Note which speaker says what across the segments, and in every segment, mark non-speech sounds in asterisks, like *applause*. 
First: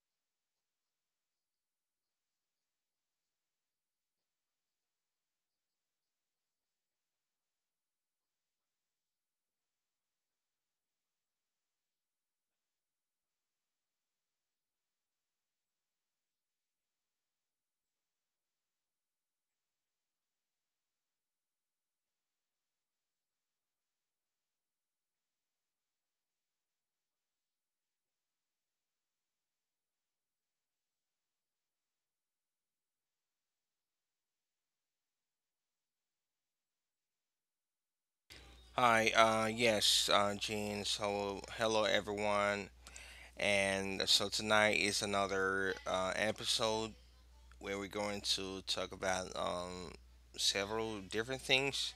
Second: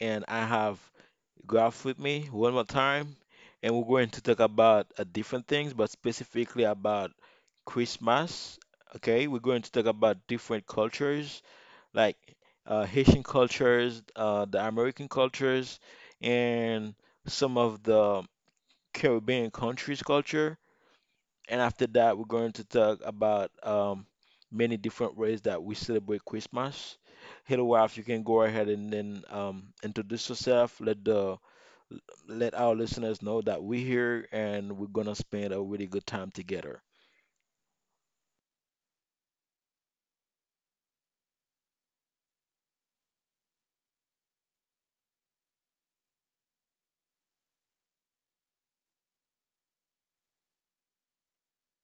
Speaker 1: and I have Graph with me one more time, and we're going to talk about different things, but specifically about Christmas. Okay, we're going to talk about different cultures, like Haitian cultures, the American cultures, and some of the Caribbean countries' culture. And after that, we're going to talk about many different ways that we celebrate Christmas. Hello, wife, you can go ahead and then introduce yourself. Let our listeners know that we're here and we're gonna spend a really good time together.
Speaker 2: Hi, Gene. Hello, everyone. And tonight is another episode where we're going to talk about several different things,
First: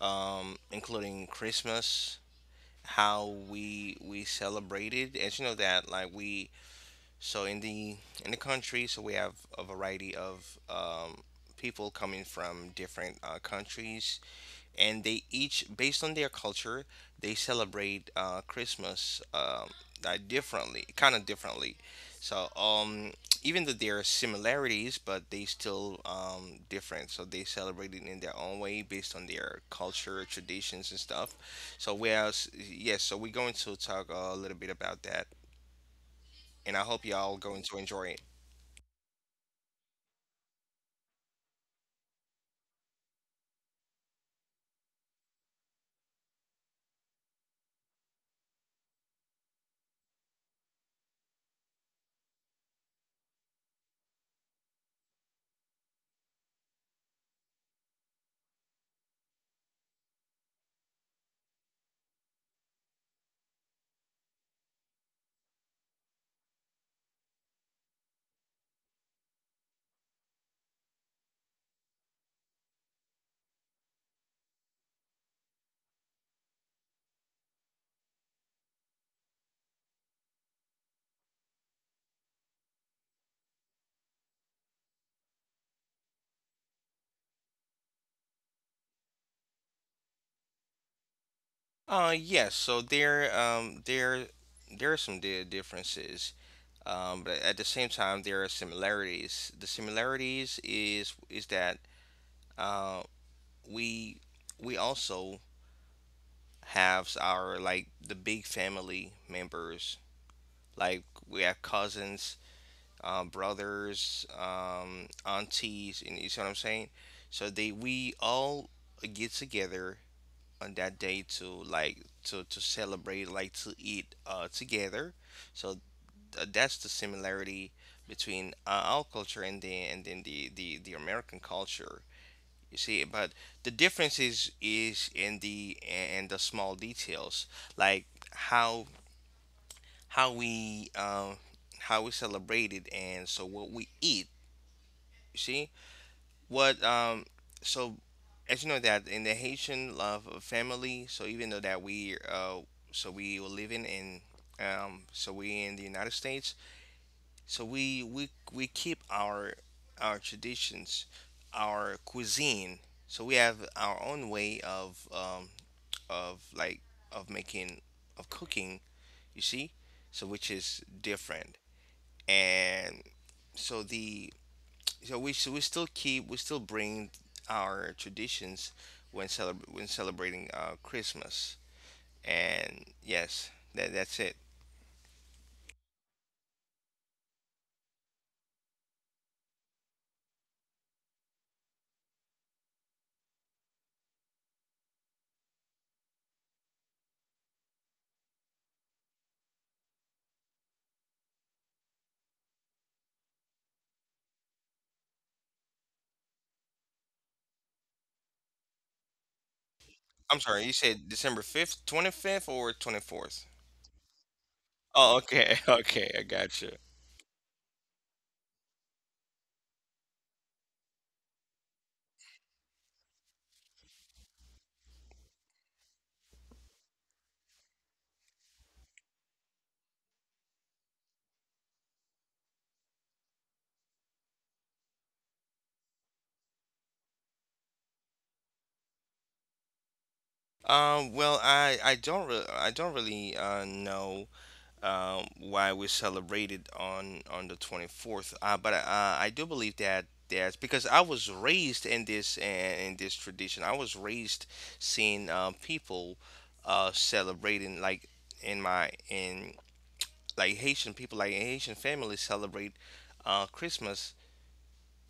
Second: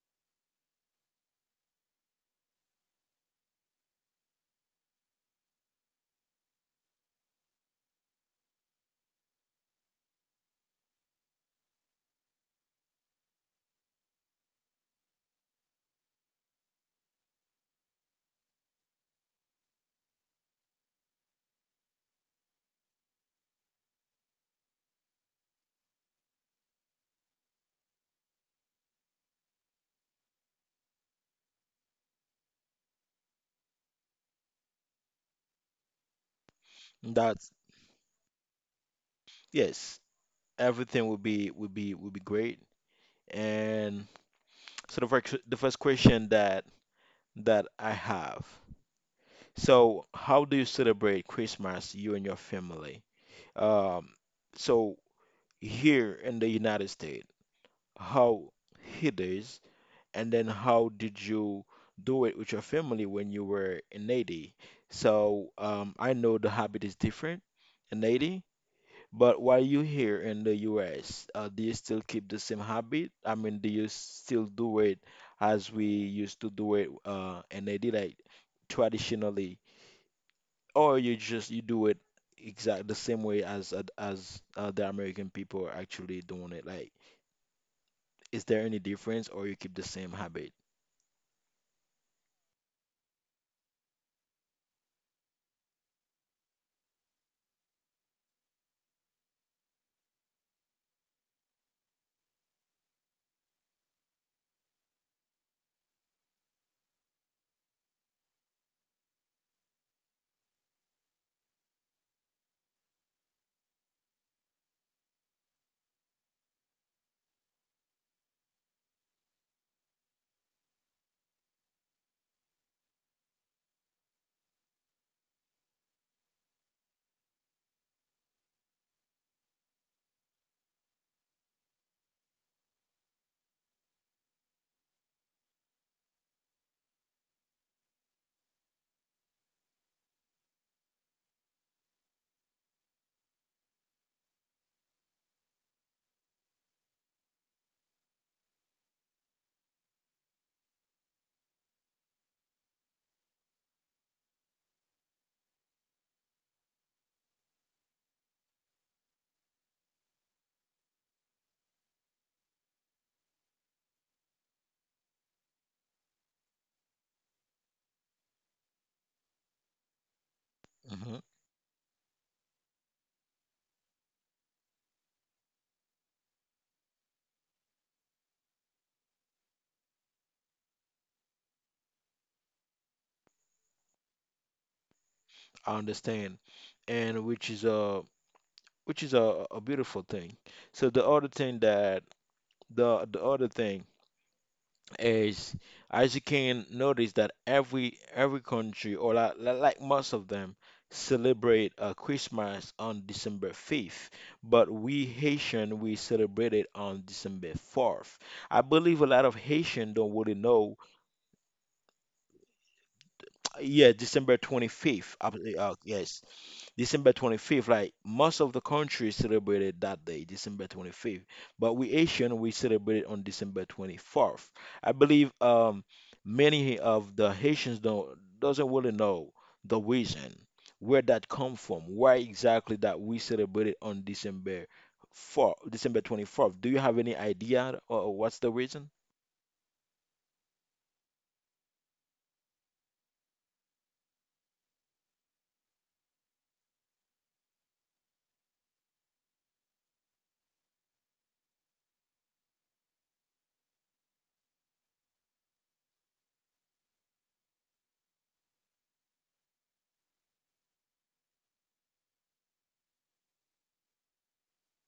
Speaker 2: including Christmas, how we celebrate it. As you know, that like we so in the in the country, so we have a variety of people coming from different countries, and they each, based on their culture, they celebrate christmas differently kind of differently. so um, Even though there are similarities, but they still different, so they celebrate it in their own way based on their culture, traditions and stuff. So whereas Yes, so we're going to talk a little bit about that, and I hope y'all
Speaker 1: That's
Speaker 2: going to enjoy.
Speaker 1: Yes, everything will be great. And so the first question that I have. So how do you celebrate Christmas, you and your family? Um, so here in the United States, how he does, and then how did you do it with your family when you were in Haiti? So I know the habit is different in Haiti, but while you here in the US, do you still keep the same habit? I mean, do you still do it as we used to do it in Haiti, like traditionally, or you just you do it exact the same way as the American people are actually doing it, like? Is there any difference or you keep the same habit?
Speaker 2: Yes. There are some differences, but at the same time, there are similarities. The similarities is that uh, we we also have, our like, the big family members. Like, we have cousins, brothers, aunties, and you see what I'm saying. So they we all get together on that day to, like, to celebrate, like to eat together. So that's the similarity between our culture and the and then the American culture, you see. But the difference is in the small details, like how how we um we celebrate it, and what we eat, you see. What so As you know that in the Haitian love of family, so even though that we so we were living in so we in the United States, so we keep our traditions, our cuisine. So we have our own way of like of making of cooking, you see? So which is
Speaker 1: Hmm.
Speaker 2: different. And so the so we still keep we still bring our traditions when when celebrating Christmas. And yes, that's it.
Speaker 1: I understand. And which is a beautiful thing. So the other thing is, as you can notice that every country, or like, like most of them, celebrate Christmas on December 5th, but we Haitian we celebrate it on December 4th. I believe a lot of Haitian don't really
Speaker 2: I'm sorry,
Speaker 1: know.
Speaker 2: you said December 5th, 25th or 24th?
Speaker 1: Yeah, December 25th.
Speaker 2: Oh,
Speaker 1: I believe,
Speaker 2: okay, *laughs* okay,
Speaker 1: yes.
Speaker 2: I got you.
Speaker 1: December 25th, like most of the countries celebrated that day, December 25th. But we Asian, we celebrate on December 24th. I believe many of the Haitians don't doesn't really know the reason where that come from, why exactly that we celebrated on December 4th, December 24th. Do you have any idea or what's the reason?
Speaker 2: Well, I don't really know why we celebrated on the 24th. But I do believe that that's because I was raised in this tradition. I was raised seeing people celebrating, like, in my in like Haitian people, like Haitian families celebrate Christmas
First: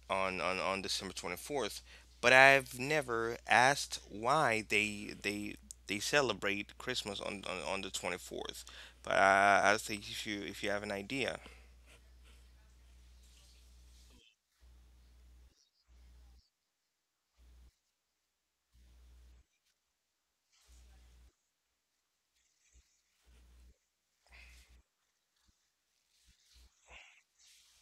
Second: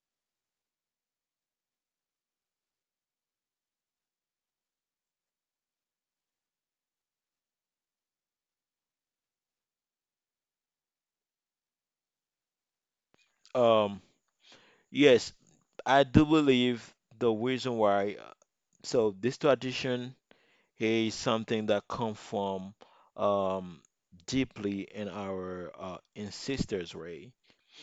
Speaker 2: on December 24th, but I've never asked why they celebrate Christmas on the 24th. But I think, if you, if you have an idea.
Speaker 1: Um, yes, I do believe the reason why. So this tradition is something that come from um, deeply in our ancestors' way.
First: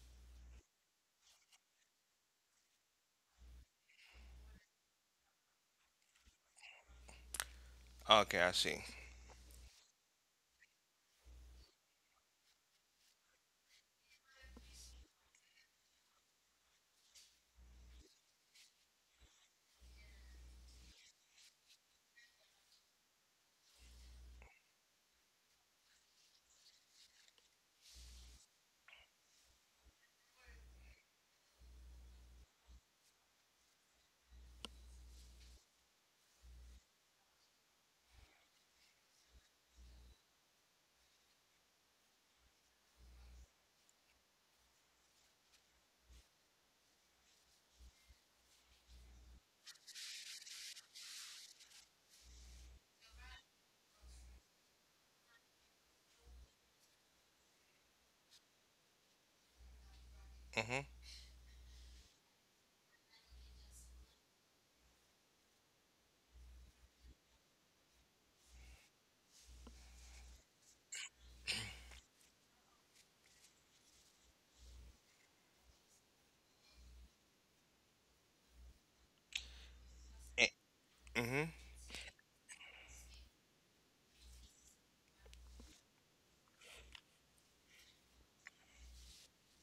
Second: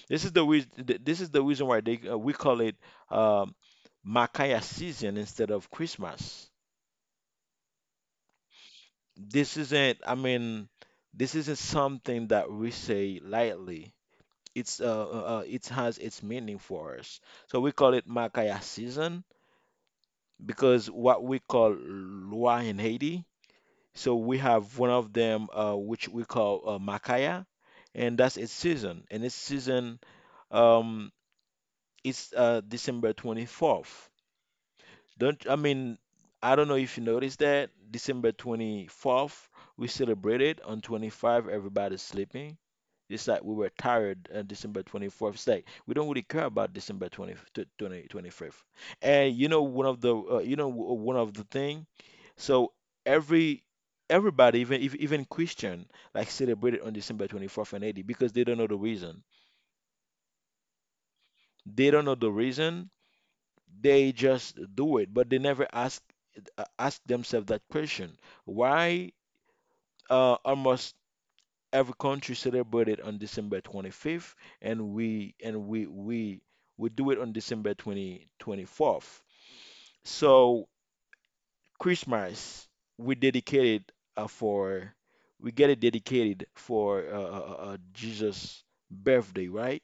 Speaker 1: This is the reason. This is the reason why they we call it um, Makaya season instead of Christmas.
Speaker 2: Okay, I see.
Speaker 1: This isn't. I mean, this isn't something that we say lightly. It's it has its meaning for us. So we call it Makaya season because what we call Lua in Haiti. So we have one of them, which we call Makaya, and that's its season. And its season um, is December 24th. Don't I mean I don't know if you noticed that December 24th we celebrated on 25 everybody's sleeping. It's like we were tired on December 24th. It's like we don't really care about December twenty fifth. And you know one of the one of the thing. So every everybody, even Christian, like celebrated on December 24th and 80 because they don't know the reason.
Speaker 2: Mhm.
Speaker 1: They don't know the reason, they just do it, but they never ask ask themselves that question. Why almost every country celebrated on December 25th, and we do it on December twenty twenty fourth. So
Speaker 2: Mm mhm.
Speaker 1: Christmas we dedicated uh, for we get it dedicated for Jesus' birthday, right?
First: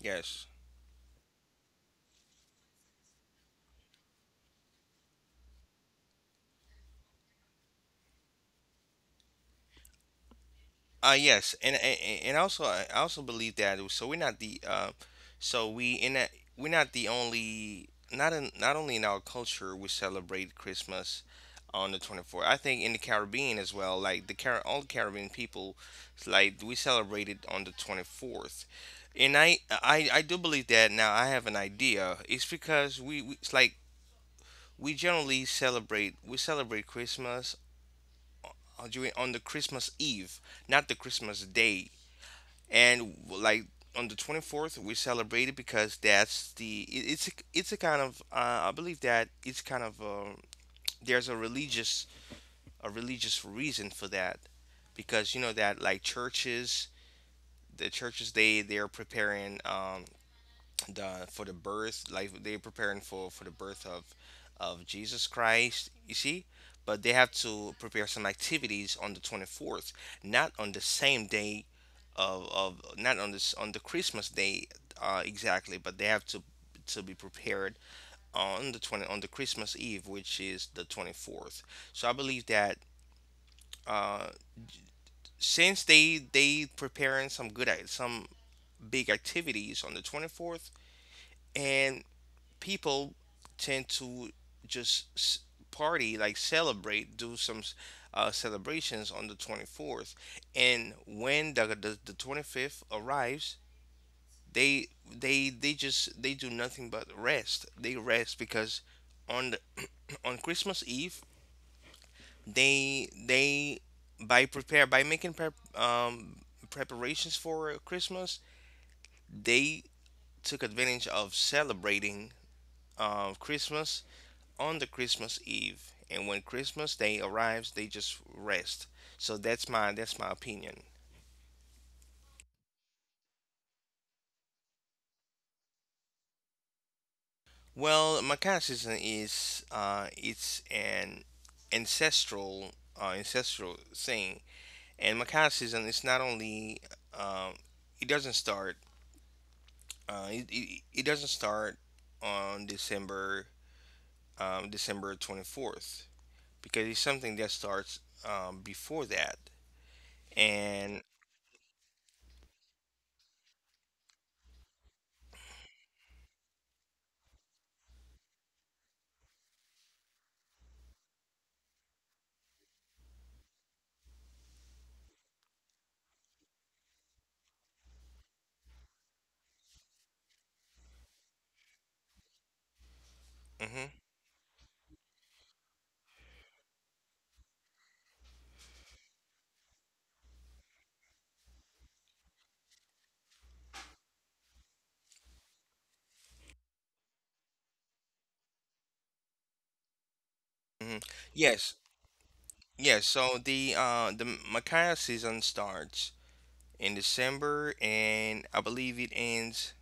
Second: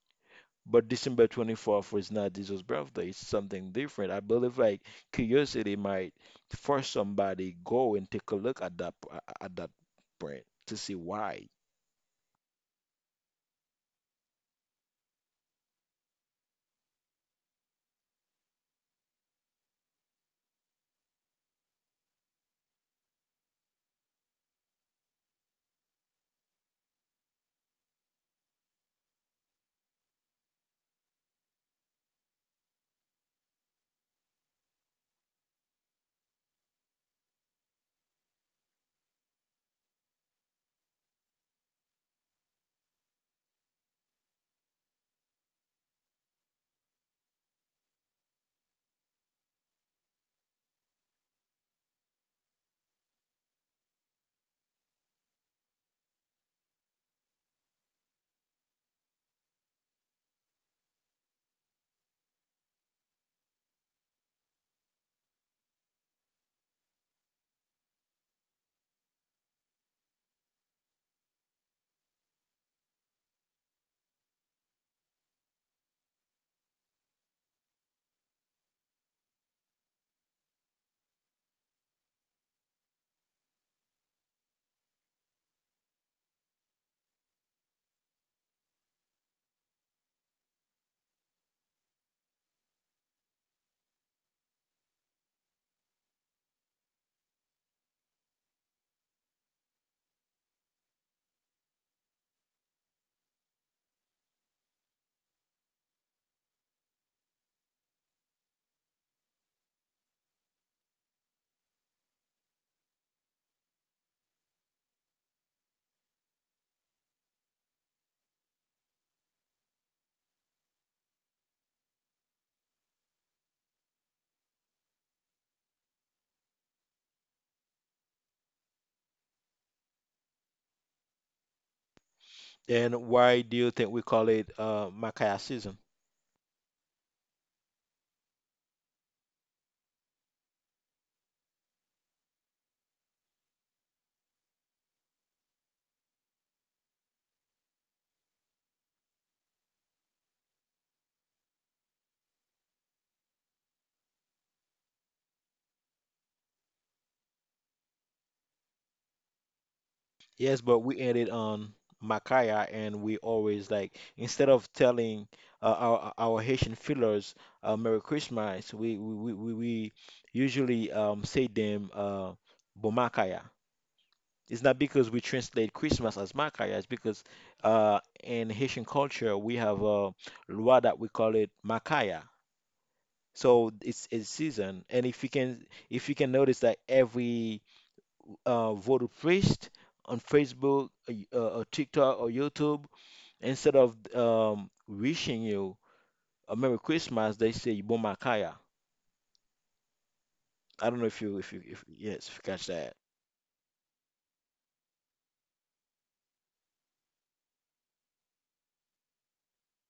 Speaker 2: Yes.
Speaker 1: But December 24th was not Jesus' birthday. It's something different. I believe like curiosity might force somebody go and take a look at that, at that print, to see why.
Speaker 2: Yes, and also I also believe that so we're not the so we in that we're not the only, not only in our culture we celebrate Christmas on the 24th. I think in the Caribbean as well, like the Car all Caribbean people, like we celebrate it on the 24th. And I do believe that now I have an idea. It's because we it's like we celebrate Christmas on the Christmas Eve, not the Christmas Day. And, like, on the 24th we celebrate it because that's it's it's a kind of, I believe that it's kind of, there's a religious, a religious reason for that, because you know that, like, churches, the churches, they're preparing, the for the birth, like they're preparing for the birth of Jesus Christ, you see. But they have to prepare some activities on the 24th, not on the same day of not on this on the Christmas Day, exactly, but they have to be prepared on the 20 on the Christmas Eve, which is the 24th. So I believe that, uh since they preparing some some big activities on the 24th, and people tend to just party, like celebrate, do some celebrations on the 24th. And when the 25th arrives, they they just, they do nothing but rest. They rest because on the, *clears throat* on Christmas Eve, they, by prepare, by making preparations for Christmas, they took advantage of celebrating, of Christmas, on the Christmas Eve, and when Christmas Day arrives, they just rest. So that's my opinion.
Speaker 1: And why do you think we call it Micaiah season?
Speaker 2: Well, Macaw season is, it's an ancestral, ancestral thing, and Macaw season is not only, um, it doesn't start, it doesn't start on December 24th, because it's something that starts, before that,
Speaker 1: Yes, but we
Speaker 2: and
Speaker 1: ended on Micaiah, and we always, like, instead of telling our Haitian fillers Merry Christmas, we usually say them Bon Micaiah. It's not because we translate Christmas as Makaya, it's because in Haitian culture we have a loi that we call it Makaya. So
Speaker 2: mhm.
Speaker 1: it's a season, and if you can notice that every voodoo priest on Facebook, or TikTok, or YouTube, instead of wishing you a Merry Christmas, they say Bon Makaya. I don't know
Speaker 2: Mhm.
Speaker 1: if you if you
Speaker 2: Yes,
Speaker 1: if yes if you catch that.
Speaker 2: yes. So the, the Makaya season starts in December, and I believe it ends,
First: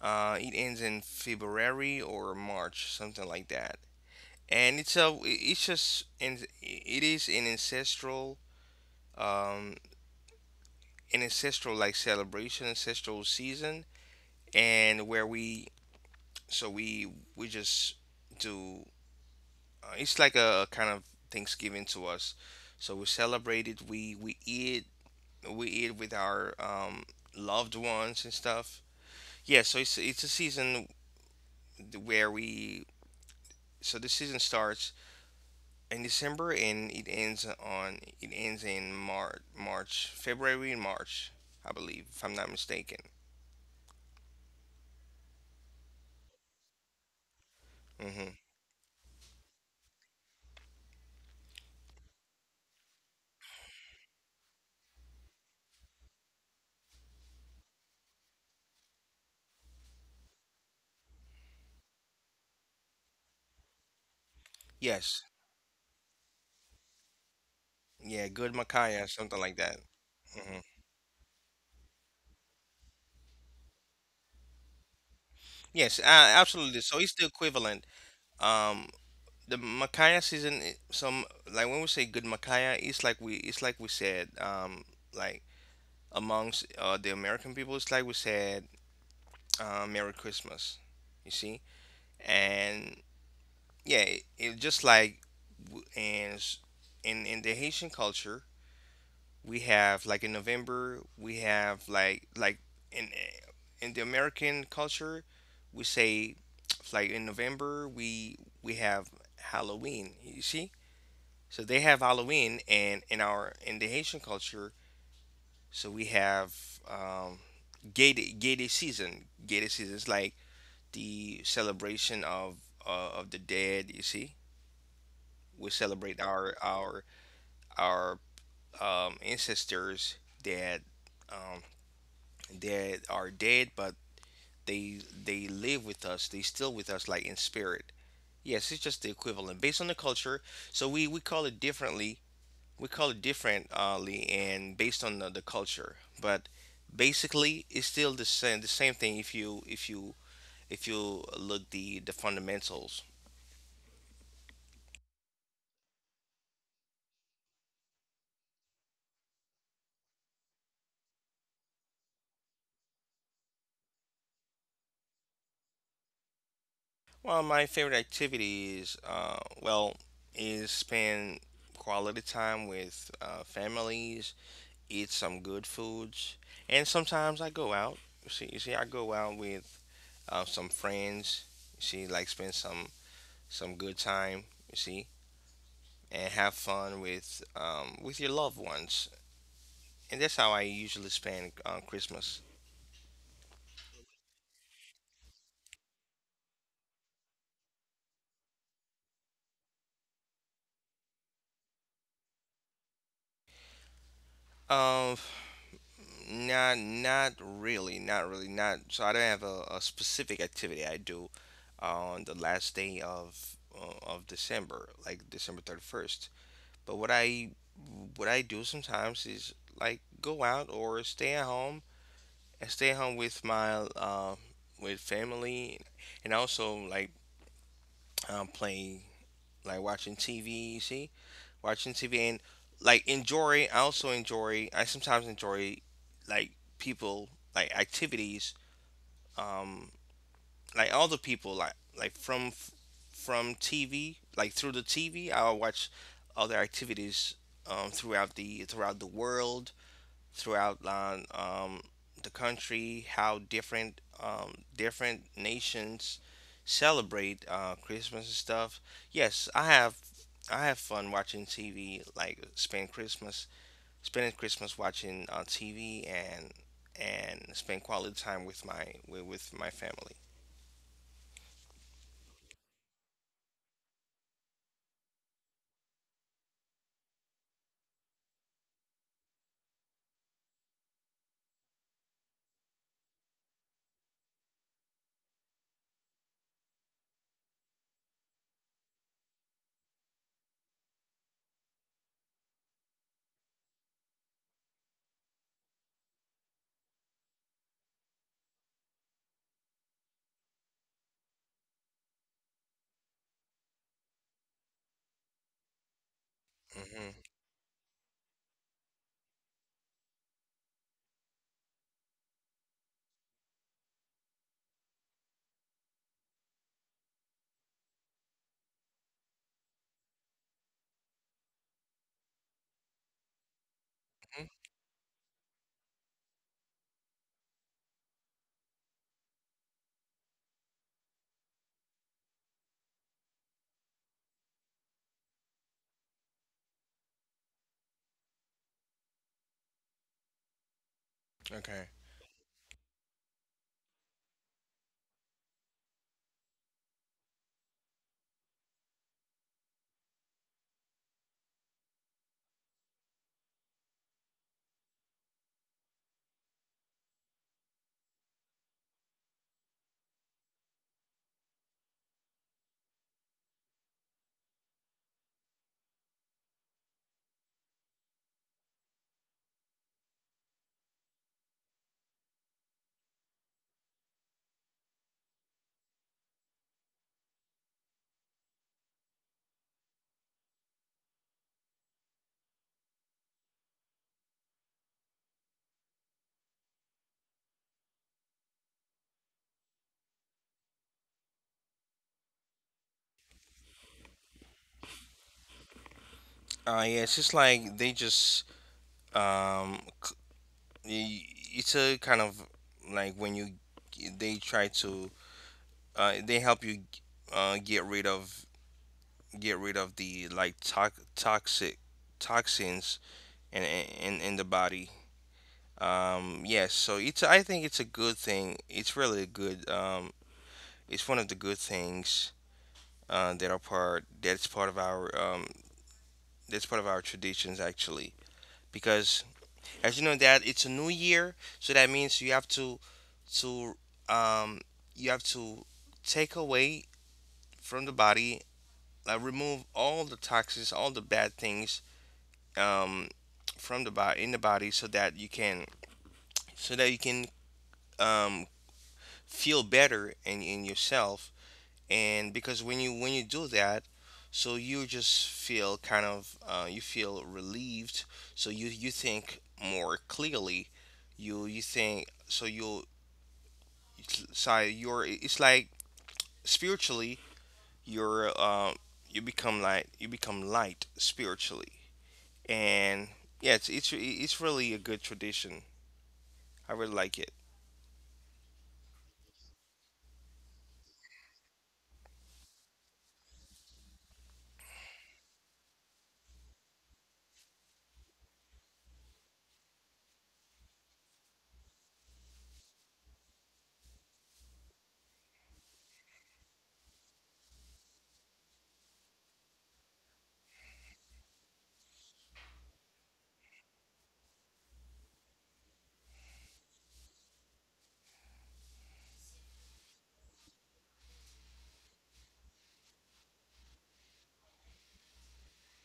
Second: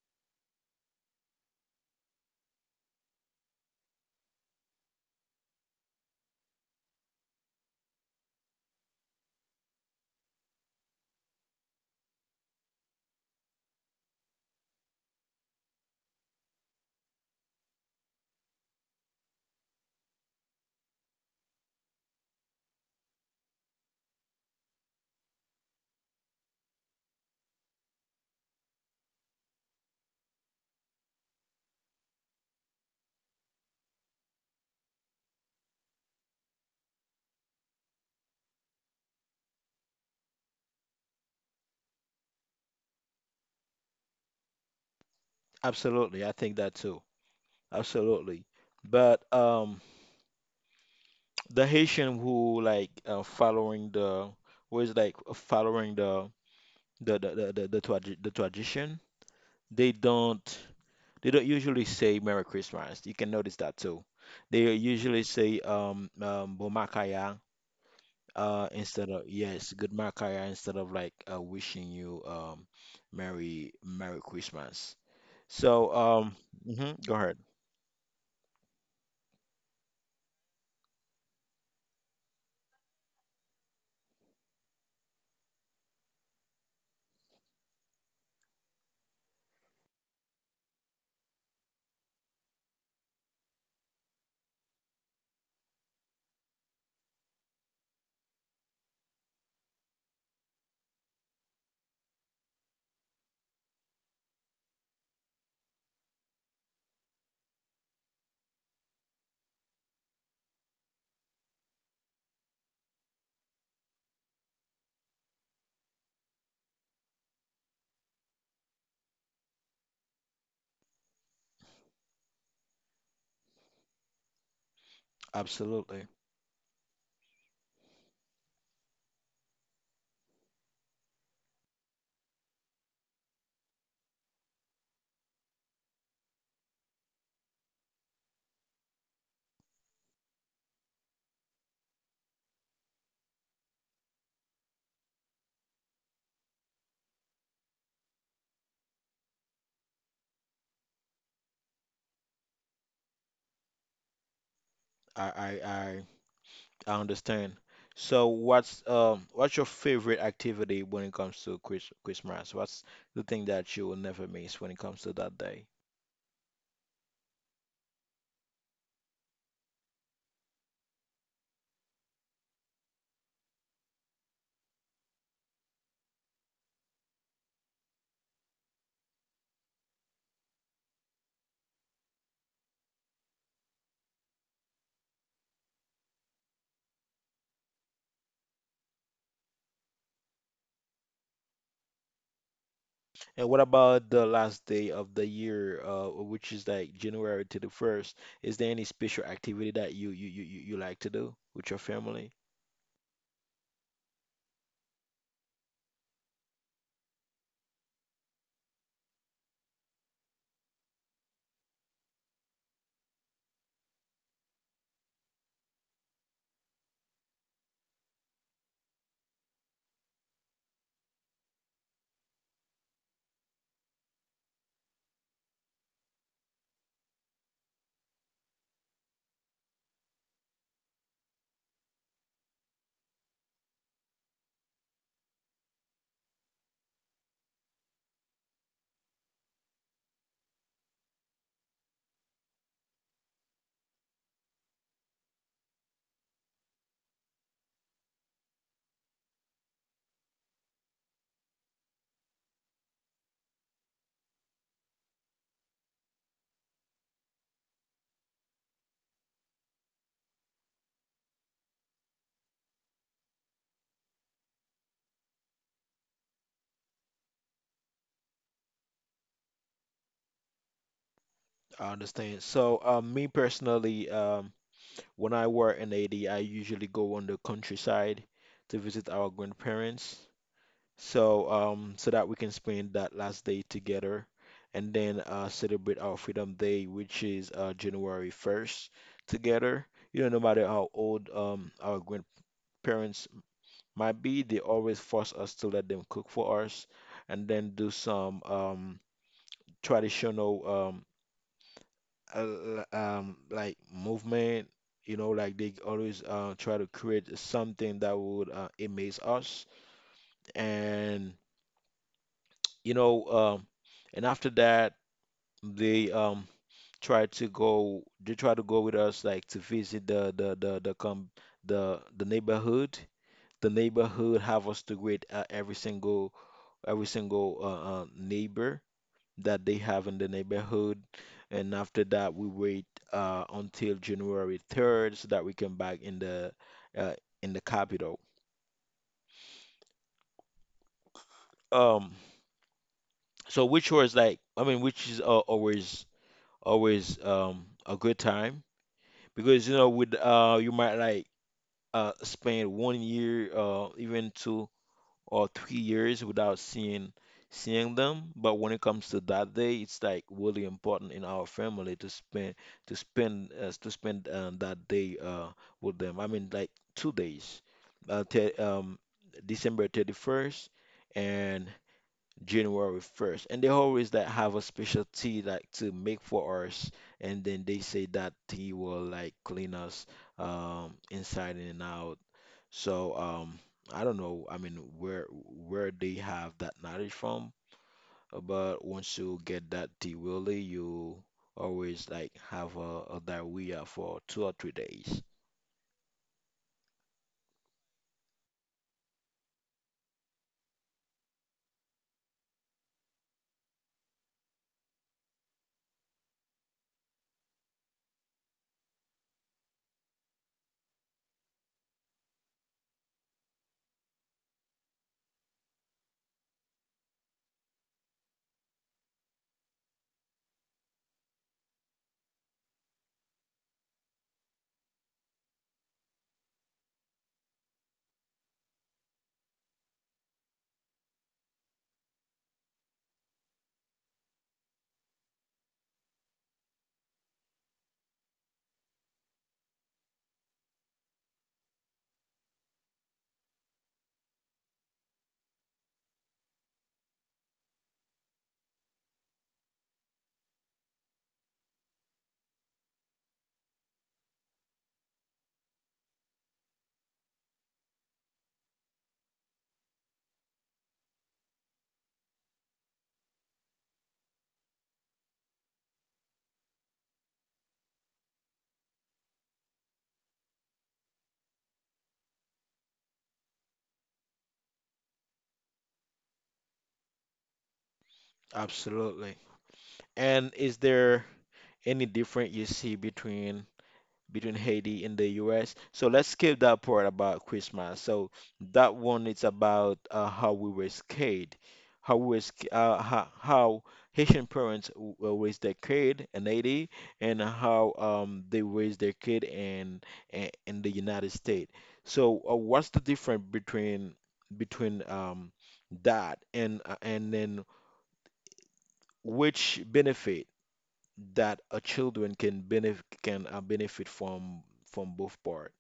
Speaker 2: it ends in February or March, something like that. And it's, a it's just and it is an ancestral, um an ancestral, like, celebration, ancestral season, and where so we we just do, it's like a kind of Thanksgiving to us. So we celebrate it. We eat, we eat with our, loved ones and stuff. Yeah, so it's a season where we, so the season starts in December and it ends on, it ends in March, February and March, I believe, if I'm not mistaken.
Speaker 1: Absolutely, I think that too.
Speaker 2: Hmm.
Speaker 1: Absolutely, but the Haitian who, like, following the, who is like following the tradition. They don't they don't usually say Merry Christmas. You can notice that too. They
Speaker 2: Yes,
Speaker 1: usually say Bomakaya,
Speaker 2: yeah, good Makaya,
Speaker 1: instead of,
Speaker 2: something like that.
Speaker 1: yes, good Makaya,
Speaker 2: Hmm.
Speaker 1: instead of, like, wishing you Merry Christmas.
Speaker 2: Yes,
Speaker 1: So
Speaker 2: absolutely. So
Speaker 1: mhm,
Speaker 2: it's
Speaker 1: go
Speaker 2: the
Speaker 1: ahead.
Speaker 2: equivalent. Um, the Makaya season, I- some like when we say good Makaya, it's like we said, like amongst the American people, it's like we said, Merry Christmas, you see, and yeah, it just like, w- and s- in the Haitian culture, we have, like, in November, we have like in eh, in the American culture, we say *tsk* like in November we have Halloween, you see. So they have Halloween, and in our in the Haitian culture, so we have. Um, Gay Day, Gay Day season. Gay Day season is like the celebration of, of the dead. You see, we
Speaker 1: Absolutely.
Speaker 2: celebrate our ancestors that, um, that are dead, but they they live with us. They still with us, like in spirit. Yes, it's just the equivalent based on the culture. So we call it differently. We call it differently, and based on the culture, but basically it's still the same, the same thing, if you, if you look the fundamentals.
Speaker 1: I I I I understand. So what's what's your favorite activity when it comes to Christmas? What's the thing that you will never miss when it comes to that day?
Speaker 2: Well, my favorite activities, is spend quality time with families, eat some good foods, and sometimes I go out. You see, I go out with, some friends. You see, like spend some good time. You see, and have fun with, with your loved ones, and that's how I usually spend Christmas.
Speaker 1: And what about the last day of the year, which is like January to the first? Is there any special activity that you like to do with your family?
Speaker 2: Um, Not, not really, not. So I don't have a specific activity I do on the last day of, December, like December 31st. But what I, what I do sometimes is like go out or stay at home, with my, with family, and also like, play like watching TV, watching TV and like enjoy. I also enjoy. I sometimes enjoy, like, people, like activities. Um, like all the people, like from TV, like through the TV. I'll watch other activities throughout the world, throughout line, the country, how different, different nations celebrate Christmas and stuff. Yes, I have fun watching TV, like spend Christmas, spending Christmas watching TV, and spend quality time with my, with my family.
Speaker 1: I understand. So, me personally, when I were in AD, I usually go on the countryside to visit our grandparents. So, so that we can spend that last day together, and then celebrate our Freedom Day, which is January 1st, together. You know, no matter how old our grandparents might be, they always force us to let them cook for us, and then do some traditional, uh, like, movement. You know, like they always try to
Speaker 2: Hmm.
Speaker 1: create something that would amaze us. And, you know, and after that, they try to go with us, like, to visit the neighborhood, have us to greet every single neighbor that they have in the neighborhood, and after that we wait until January 3rd so that we can back in the, uh, in the capital,
Speaker 2: Okay.
Speaker 1: um which was like I mean which is, always, a good time. Because you know, with, you might like, spend one year, even two or three years without seeing them. But when it comes to that day, it's like really important in our family to spend, that day, with them. I mean, like, two days, te December 31st and January 1st. And they always like have a special tea, like, to make for us, and then they say that tea will like clean us inside and out. So I don't know. I mean, where they have that knowledge from, but once you get that tea willy, you always like have a diarrhea for two or three days.
Speaker 2: Yeah, it's just like they just, um, c- y- it's a kind of, like, when you, they try to, they help you, get rid of, get rid of the like toxic toxins in the body. Yes, so it's, I think it's a good thing. It's really a good. It's one of the good things, that are part that's part of our, that's part of our traditions, actually. Because as you know that it's a new year, so that means you have to, to um, you have to take away from the body, remove all the toxins, all the bad things, um, from the body, in the body, so that you can, so that you can, um, feel better in yourself. And because when you, when you do that, so you just feel kind of, you feel relieved. So you think more clearly. You think so you So you're, it's like spiritually you're, you become, like, you become light spiritually, and yeah, it's really a good tradition. I really like it.
Speaker 1: Absolutely. And is there any difference you see between Haiti and the US? So let's skip that part about Christmas. So that one is about how we were scared, how we were, sc- how Haitian parents raised their kid in Haiti, and how they raised their kid in the United States. So what's the difference between, that, and then which benefit that a children can benefit, can benefit from, both parts?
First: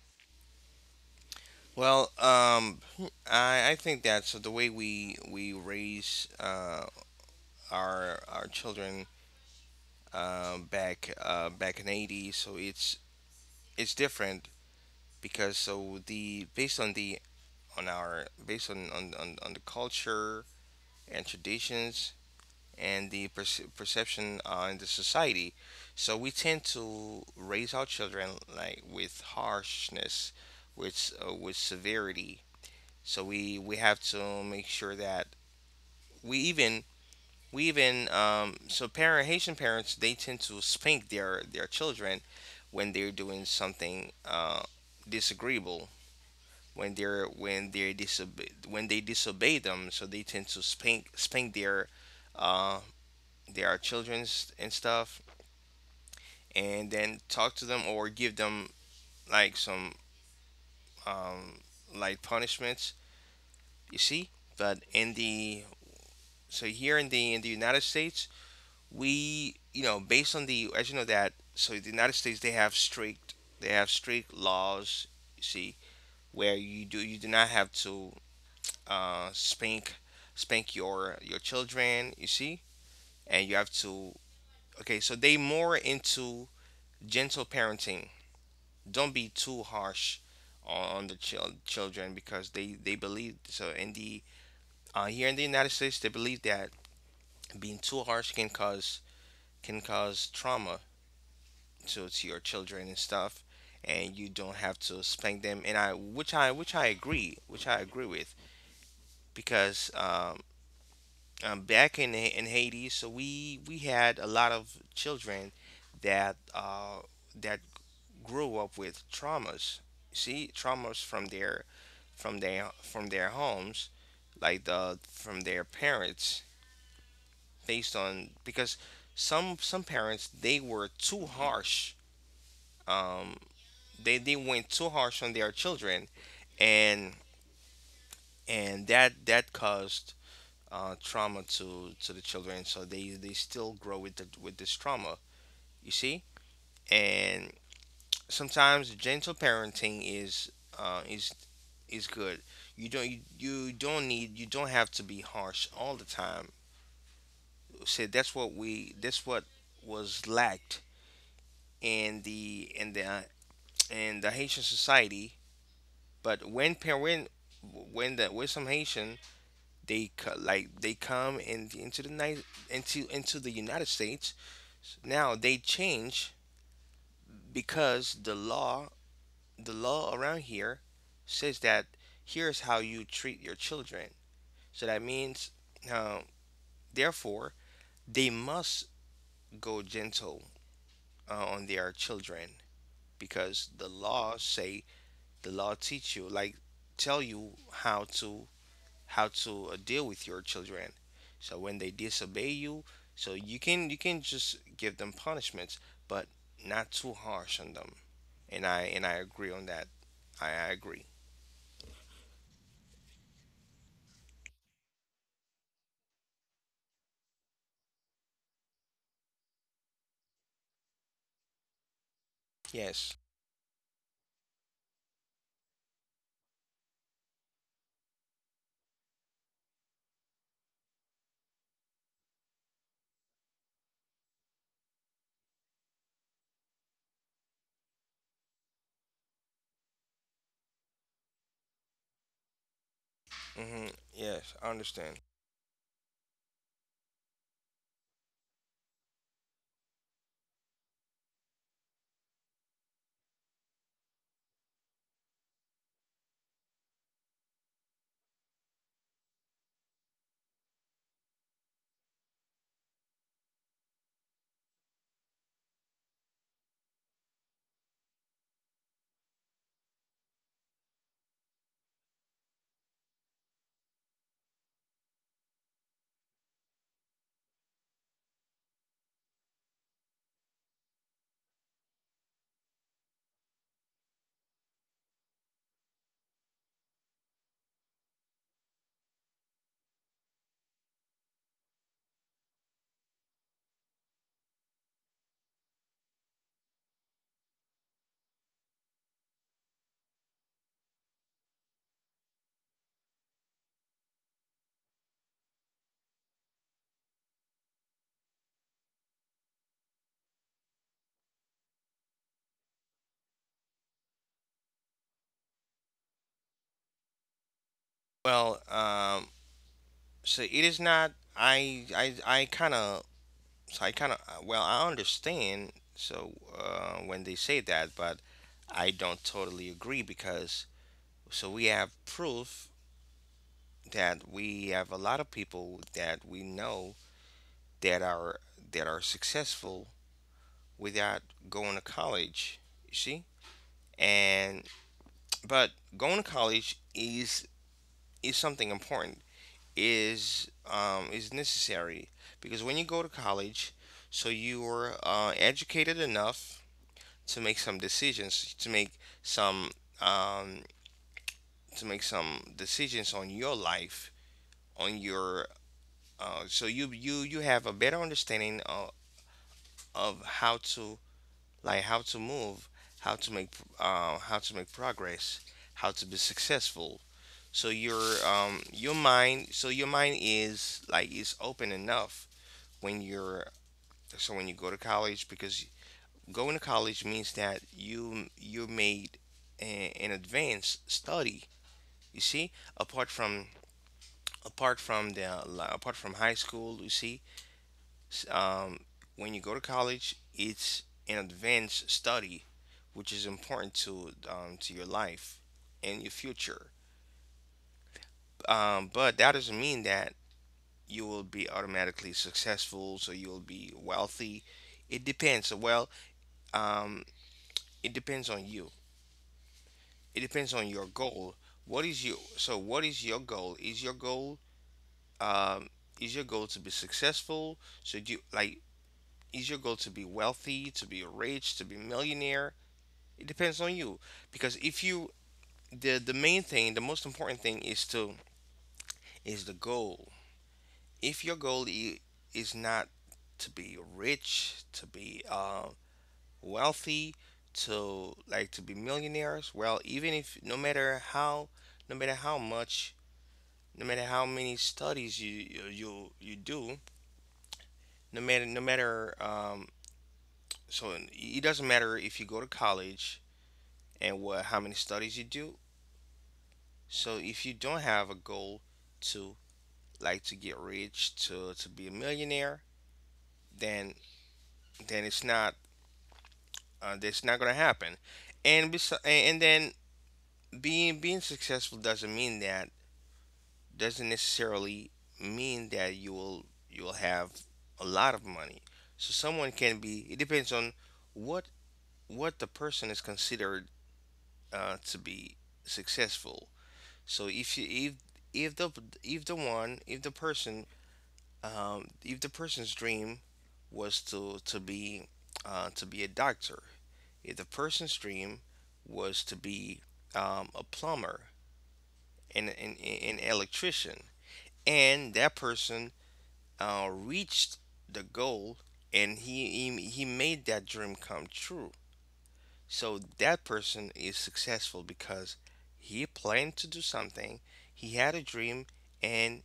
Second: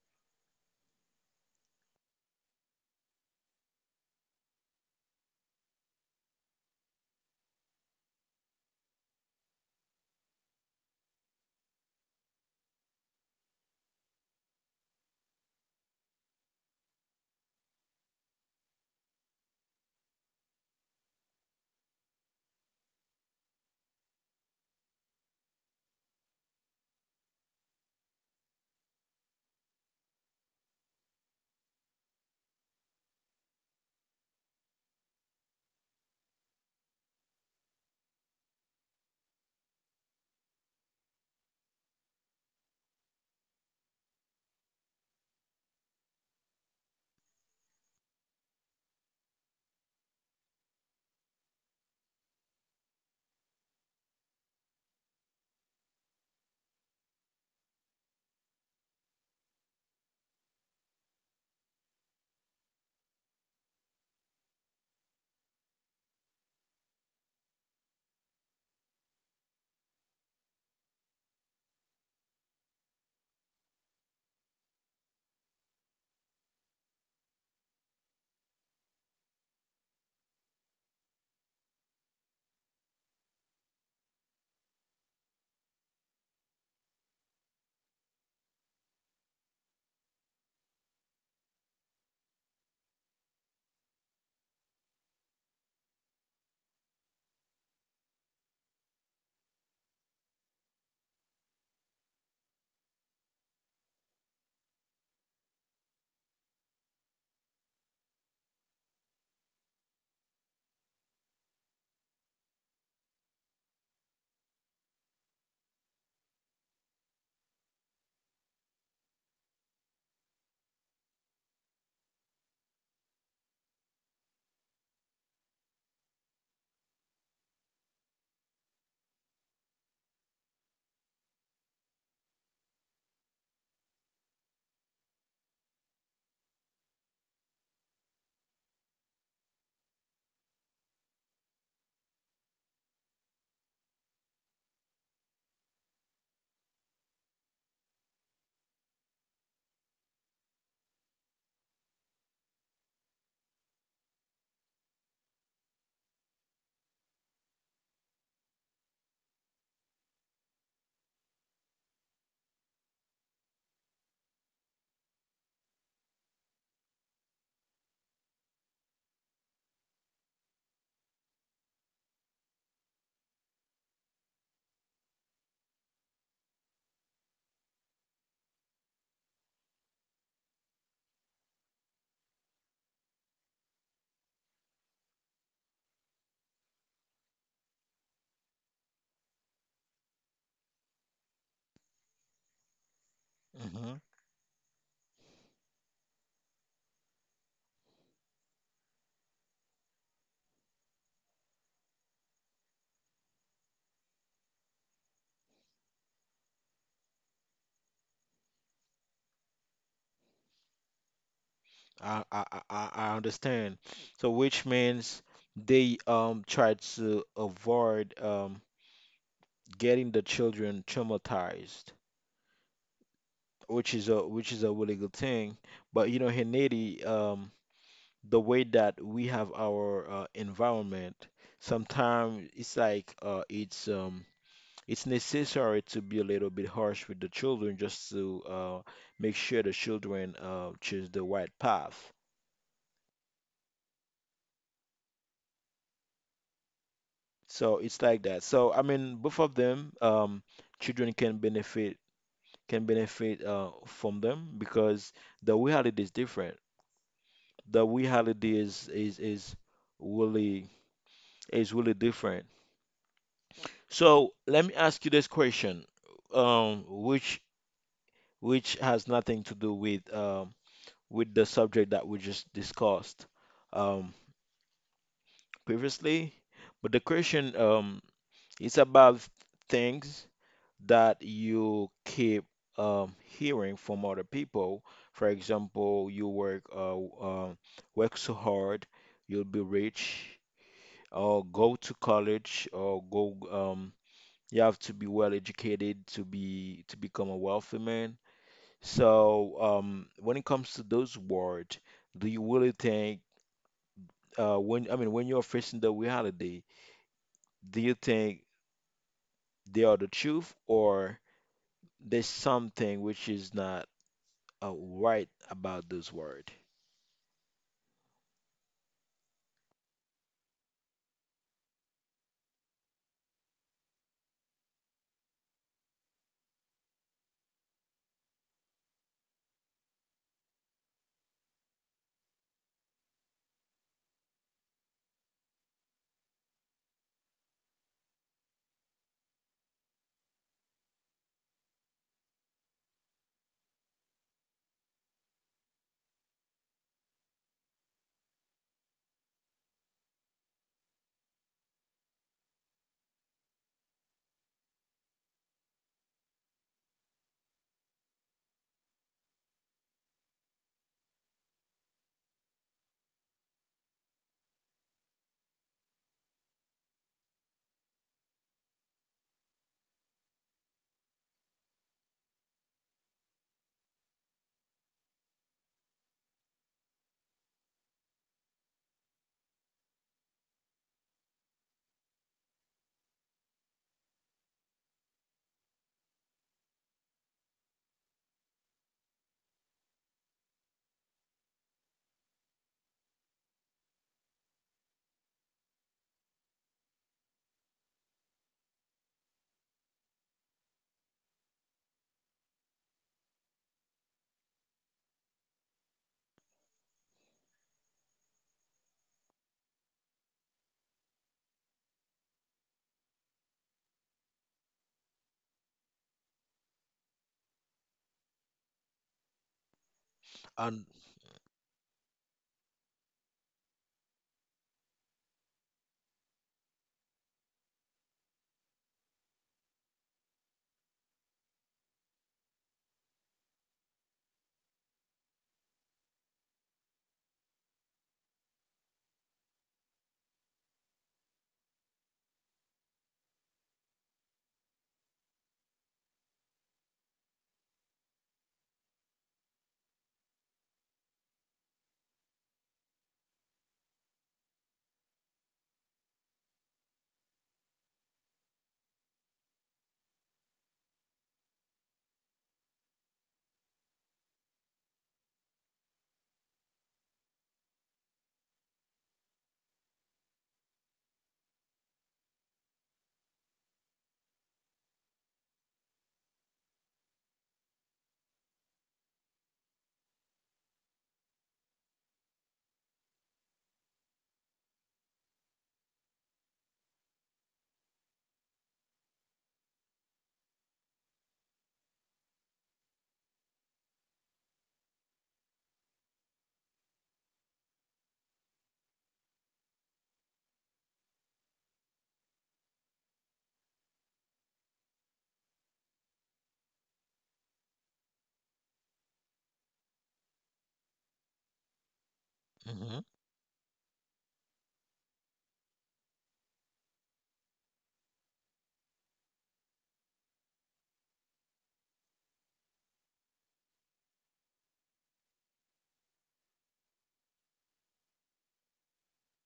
Speaker 2: Well, I think that so the way we raise our children back in 80, so it's different because so the based on the on our based on the culture and traditions and the perception in the society. So we tend to raise our children like with harshness, with severity. So we have to make sure that we even we even so parent Haitian parents they tend to spank their children when they're doing something disagreeable, when they're when they disobey them, so they tend to spank their, uh, they are children's and stuff, and then talk to them or give them like some um, like punishments. You see, but in the so here in the United States, we based on the, as you know that, so the United States they have strict laws. You see, where you do not have to uh, spank spank your children. You see, and you have to, okay. So they more into gentle parenting. Don't be too harsh on the children because they believe, so in the here in the United States they believe that being too harsh can cause, can cause trauma to, your children and stuff, and you don't have to spank them, and I which I which I agree with, because back in in Haiti, so we had a lot of children that uh that grew up with traumas, see traumas from their from their from their homes, like the from their parents, based on, because some parents they were too harsh. Um, they went too harsh on their children, and that caused trauma to the children. So they still grow with the, with this trauma. You see, and sometimes gentle parenting is is good. You don't you, you don't need you don't have to be harsh all the time. Said that's what we that's what was lacked in the in the Haitian society. But when parent when the with some Haitian, they they come in, into the United States, now they change because the law around here says that here's how you treat your children. So that means, uh, therefore, they must go gentle on their children because
Speaker 1: Hmm.
Speaker 2: the law teach you, like tell you how to deal with your children, so when they disobey you, so you can just give them punishments, but not too harsh on them, and I agree on that. I agree.
Speaker 1: I understand. So which means they try to avoid getting the children traumatized,
Speaker 2: Yes.
Speaker 1: which is a, really good thing. But you know, in Haiti, the way that we have our environment, sometimes it's like, it's necessary to be a little bit harsh with the children just to make sure the children choose the right path.
Speaker 2: Hmm. Yes, I understand.
Speaker 1: So it's like that. So I mean, both of them, children can benefit, can benefit from them, because the reality is different. The reality is really, different. So let me ask you this question, which, has nothing to do with, with the subject that we just discussed um, previously, but the question, is about things that you keep hearing from other people. For example, you work, work so hard, you'll be rich, or go to college, or go. You have to be well educated to become a wealthy man. So when it comes to those words, do you really think, when I mean, when you're facing the reality, do you think they are the truth, or there's something which is not right about this word.
Speaker 2: Well, so it is not, I kind of. So I kind of, well, I understand. So when they say that, but I don't totally agree because so we have proof that we have a lot of people that we know that are that are successful without going to college. You see, and but going to college is something important, is necessary because when you go to college, so you're educated enough to make some decisions, some um, to make some decisions on your life, on your, so you have a better understanding of how to, like how to move, how to make, how to make progress, how to be successful. So your, your mind, so your mind is like is open enough when you're, so when you go to college because going to college means that you made a, an advanced study. You see, apart from, apart from the apart from high school, you see. S- um, when you go to college, it's an advanced study, which is important to, to your life and your future. But that doesn't mean that you will be automatically successful, so you will be wealthy. It depends. Well, um, it depends on you. It depends on your
Speaker 1: And
Speaker 2: goal. What is your goal? Is your goal, um is your goal to be successful? So do you, like, is your goal to be wealthy, to be rich, to be millionaire? It depends on you because if you the main thing, the most important thing is the goal. If your goal is not to be rich, to be wealthy, to like to be millionaires, well, even if, no matter how, no matter how much no matter how many studies you do, no matter no matter so it doesn't matter if you go to college and what how many studies you do. So if you don't have a goal to, like, to get rich, to be a millionaire, then then it's not, that's not gonna happen. And bes- and then being successful doesn't mean that, doesn't necessarily mean that you'll have a lot of money. So someone can be. It depends on what, the person is considered to be successful. So if you if the if the one if the person, if the person's dream was to be, to be a doctor, if the person's dream was to be, a plumber and
Speaker 1: Hmm.
Speaker 2: an electrician, and that person, reached the goal, and he made that dream come true. So that person is successful because he planned to do something, he had a dream, and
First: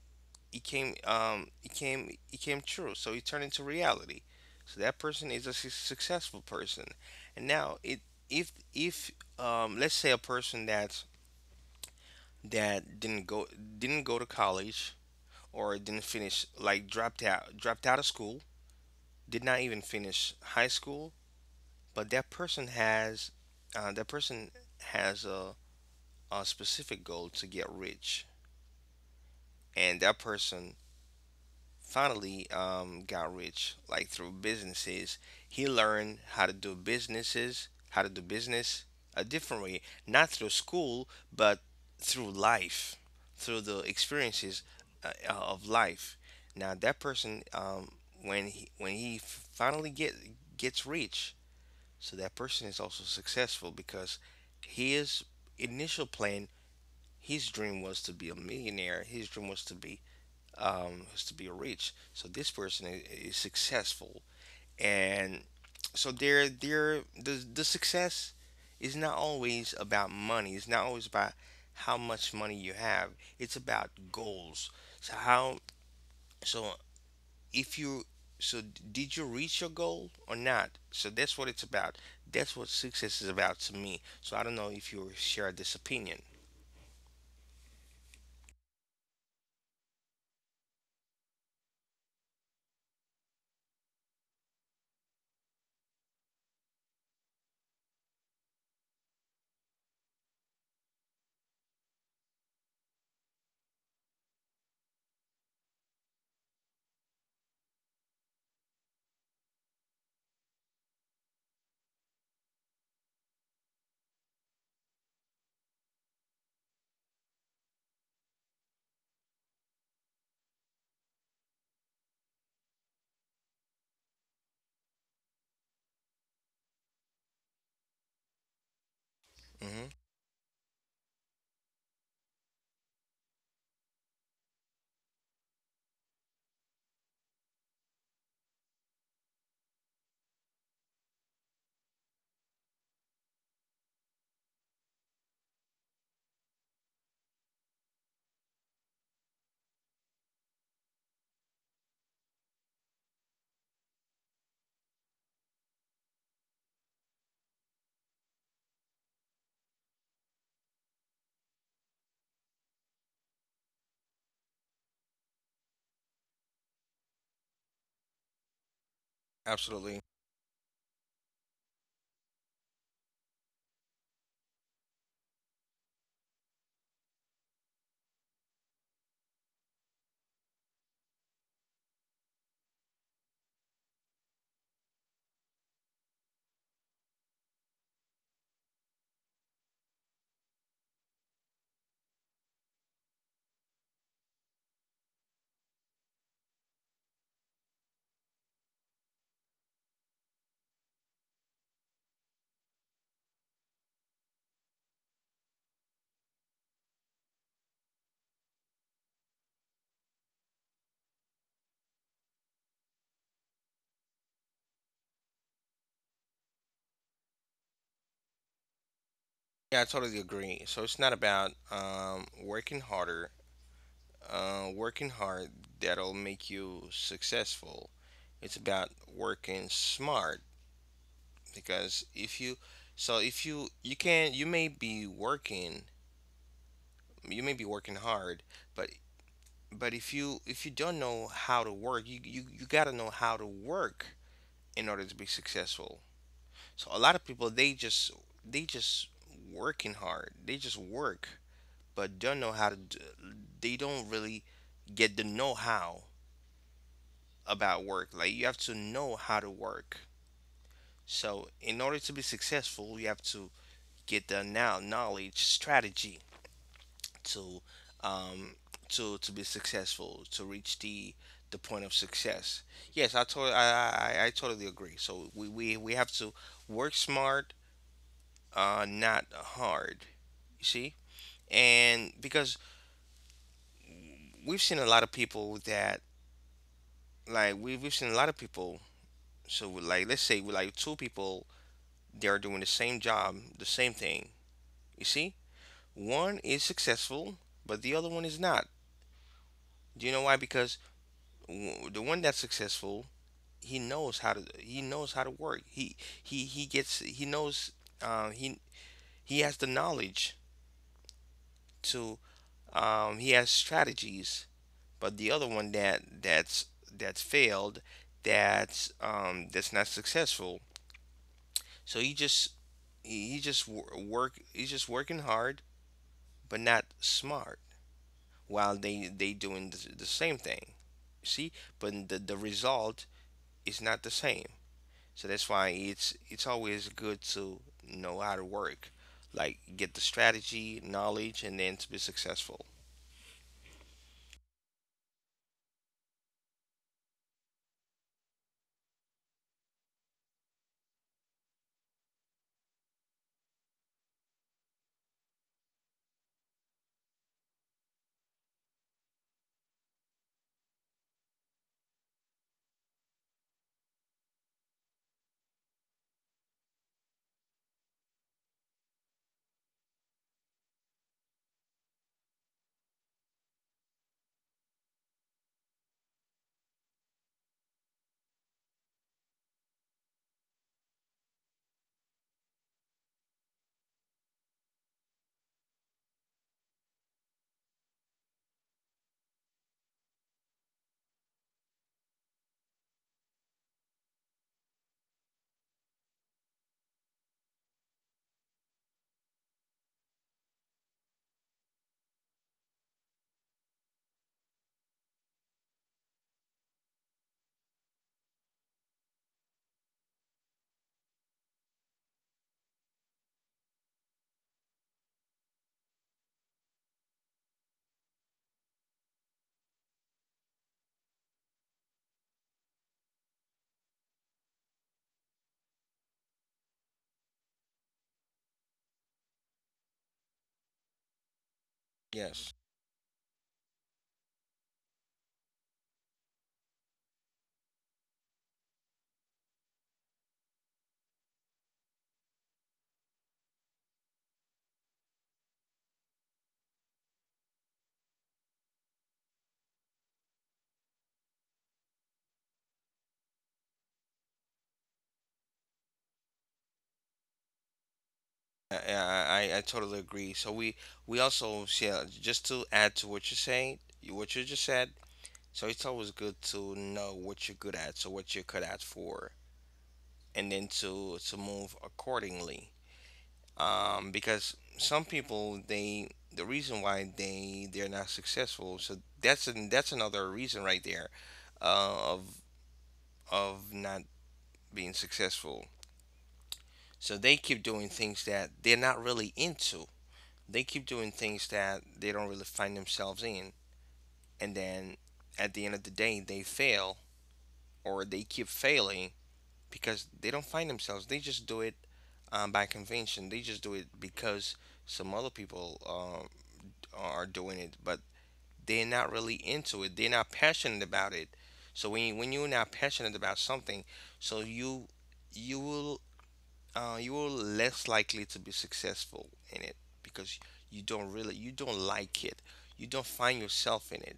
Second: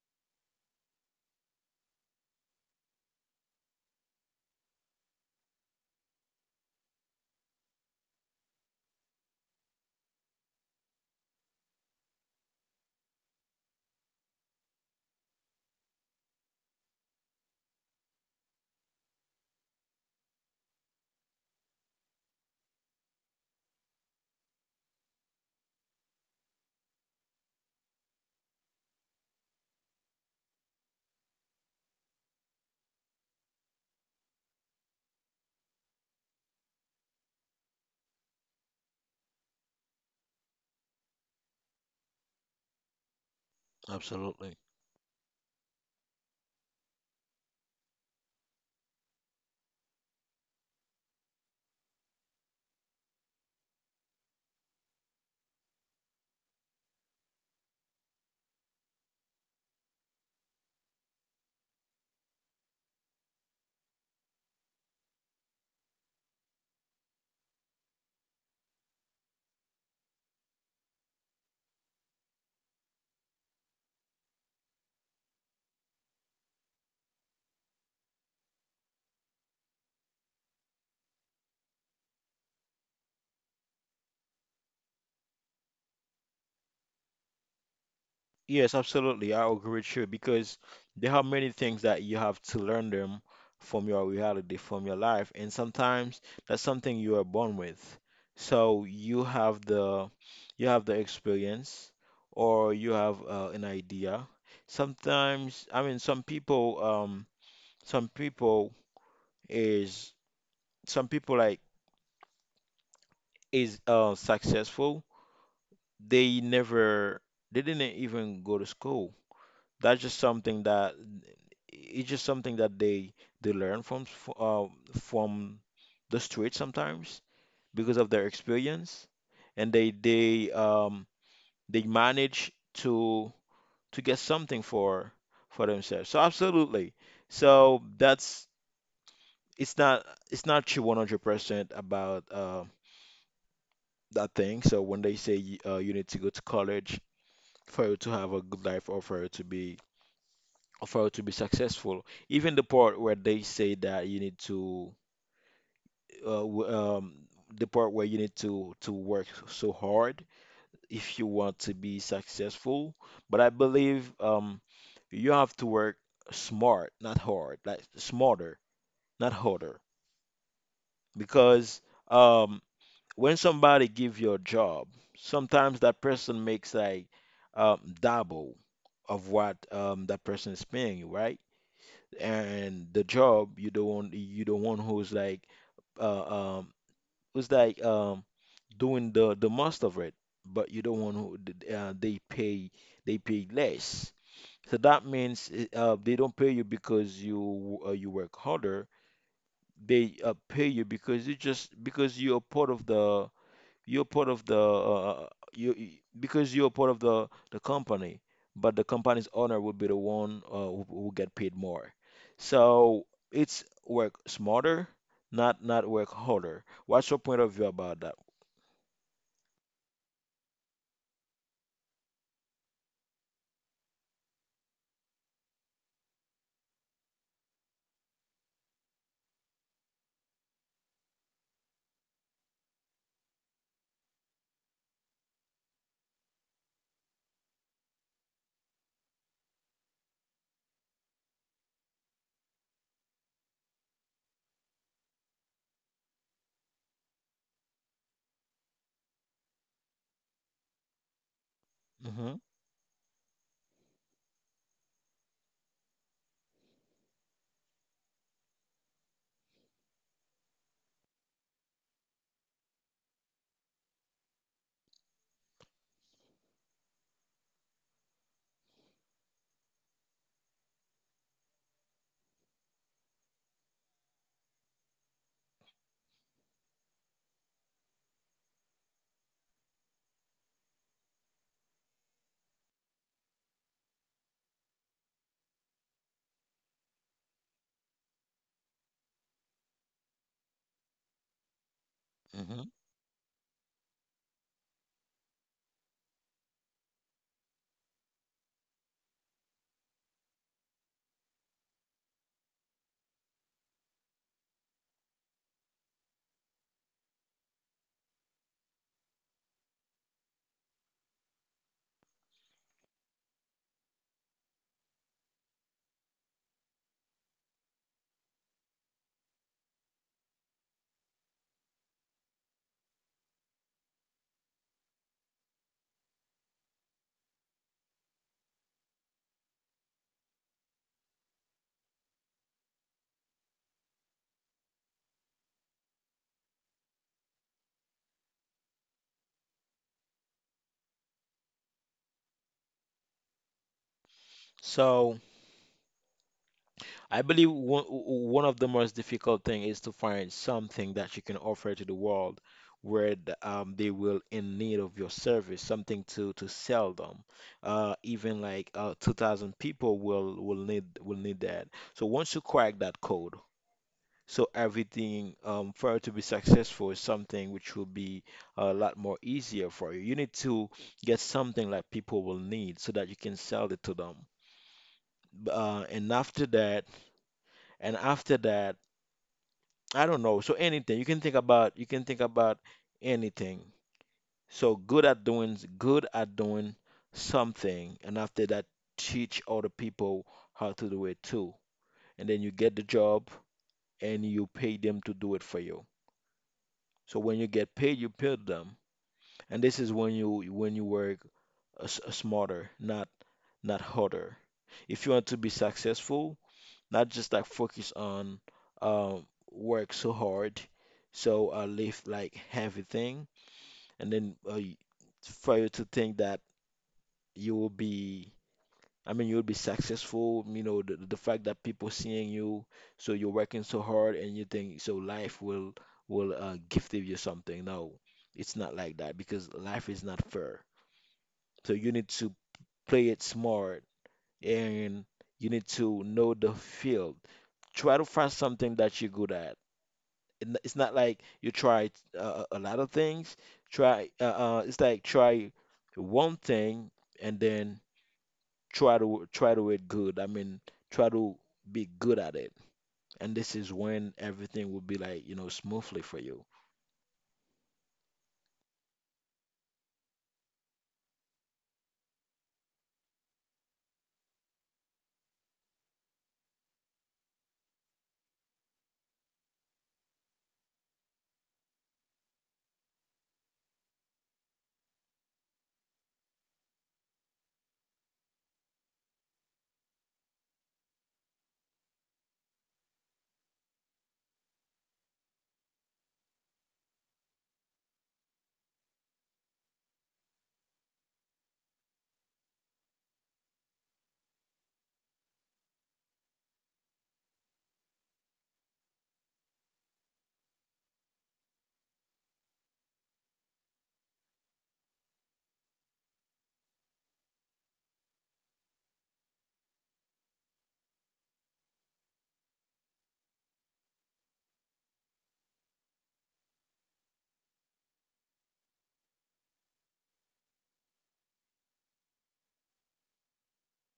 Speaker 2: it came true. So it turned into reality. So that person is a successful person. And now it, if let's say a person that, that didn't go didn't go to college, or didn't finish, like dropped out of school, did not even finish high school, but that person has a specific goal to get rich, and that person finally, got rich like through businesses. He learned how to do businesses, how to do business a different way, not through school, but through life, through the experiences,
Speaker 1: Absolutely.
Speaker 2: of life. Now that person, when he finally gets rich, so that person is also successful because his initial plan, his dream was to be a millionaire. His dream was to be, was to be rich. So this person is successful, and so the success is not always about money. It's not always about how much money you have. It's about goals. So how, so if you so did you reach your goal or not, so that's what it's about. That's what success is about to me. So I don't know if you share this opinion.
Speaker 1: Yes, absolutely, I agree with you because there are many things that you have to learn them from your reality, from your life, and sometimes that's something you are born with. So you have the experience, or you have an idea. Sometimes, I mean, some people is some people like is successful. they never they didn't even go to school. That's just something that It's just something that they learn from from the street sometimes because of their experience, and
Speaker 2: Hmm.
Speaker 1: they they manage to get something for themselves so absolutely. So that's it's not it's not you 100% about that thing. So when they say you need to go to college for you to have a good life, or for you to be successful. Even the part where they say that you need to uh, w- um, the part where you need to work so hard if you want to be successful. But I believe you have to work smart, not hard, like smarter, not harder,
Speaker 2: Absolutely.
Speaker 1: because um, when somebody give you a job, sometimes that person makes like double of what that person is paying you, right? And the job you don't want you not want uh um who's like doing the most of it, but you don't want who they pay. They pay less. So that means they don't pay you because you you work harder. They pay you because you, just because you're part of the you're part of the you you- because you're part of the company. But the company's owner will be the one who get paid more. So it's work smarter, not work harder. What's your point of view about that?
Speaker 2: Yeah, I totally agree. So it's not about, working harder, working hard, that'll make you successful. It's about working smart because if you so if you you can, you may be working hard, but But if you don't know how to work, you gotta know how to work in order to be successful. So a lot of people they just, they just working hard. They just work, but
Speaker 1: Hmm.
Speaker 2: don't know how to. D They don't really get the know-how about work. Like you have to know how to work. So in order to be successful, you have to get the now knowledge strategy to, um, to be successful, to reach the point of success. Yes, I totally agree. So we have to work smart, not hard. You see, and because we've seen a lot of people that like we we've seen a lot of people. So like, let's say we, like, two people, they are doing
Speaker 1: Hmm.
Speaker 2: the same job, the same thing. You see, one is successful, but the other one is not. Do you know why? Because the one that's successful, he knows how to work. He knows, um, he he has the knowledge to, he has strategies. But the other one that's failed, that's, that's not successful. So he just wor- work he's just working hard, but not smart, while they doing the same thing. See, but the result is not the same. So that's why it's always good to know how to work, like get the strategy, knowledge, and then to be successful.
Speaker 1: So I believe one of the most difficult thing is to find something that you can offer to the world where the, they will in need of your service, something to sell them. Even like 2,000 people will will need that. So once you crack that code, so everything for it to be successful is something which will be a lot more easier for you. You need to get something that people will need so that you can sell it to them. And after that, and after that I don't know. So anything you can think about, you can think about anything. So good at doing something, and after that, teach other people how to do it too. And then you get the job and you pay them to do it for you. So when you get paid, you pay them, and this is when you work smarter, not harder. If you want to be successful, not just like focus on um, work so hard, so live like heavy thing and then for you to think that you will be, I mean you'll be successful, you know, the fact that people seeing you, so you're working so hard and you think so life will gift you something. No, it's not like that because life is not fair. So you need to
Speaker 2: Yes,
Speaker 1: play it smart, and you need to know the field. Try to find something that you're good at. It's not like you try a lot of things. Try it's like try one thing and then try to it good. I mean, try to be good at it. And this is when everything will be like, you know, smoothly for you.
Speaker 2: I totally agree. So we also, yeah, just to add to what you're saying, what you just said. So it's always good to know what you're good at, so what you're good at for, and then to move accordingly. Because some people the reason why they're not successful, so that's another reason right there of not being successful. So they keep doing things that they're not really into. They keep doing things that they don't really find themselves in, and then at the end of the day they fail, or they keep failing because they don't find themselves. They just do it, by convention. They just do it because some other people are doing it, but they're not really into it. They're not passionate about it. So when you're not passionate about something, so you will you will less likely to be successful in it, because you don't like it. You don't find yourself in it.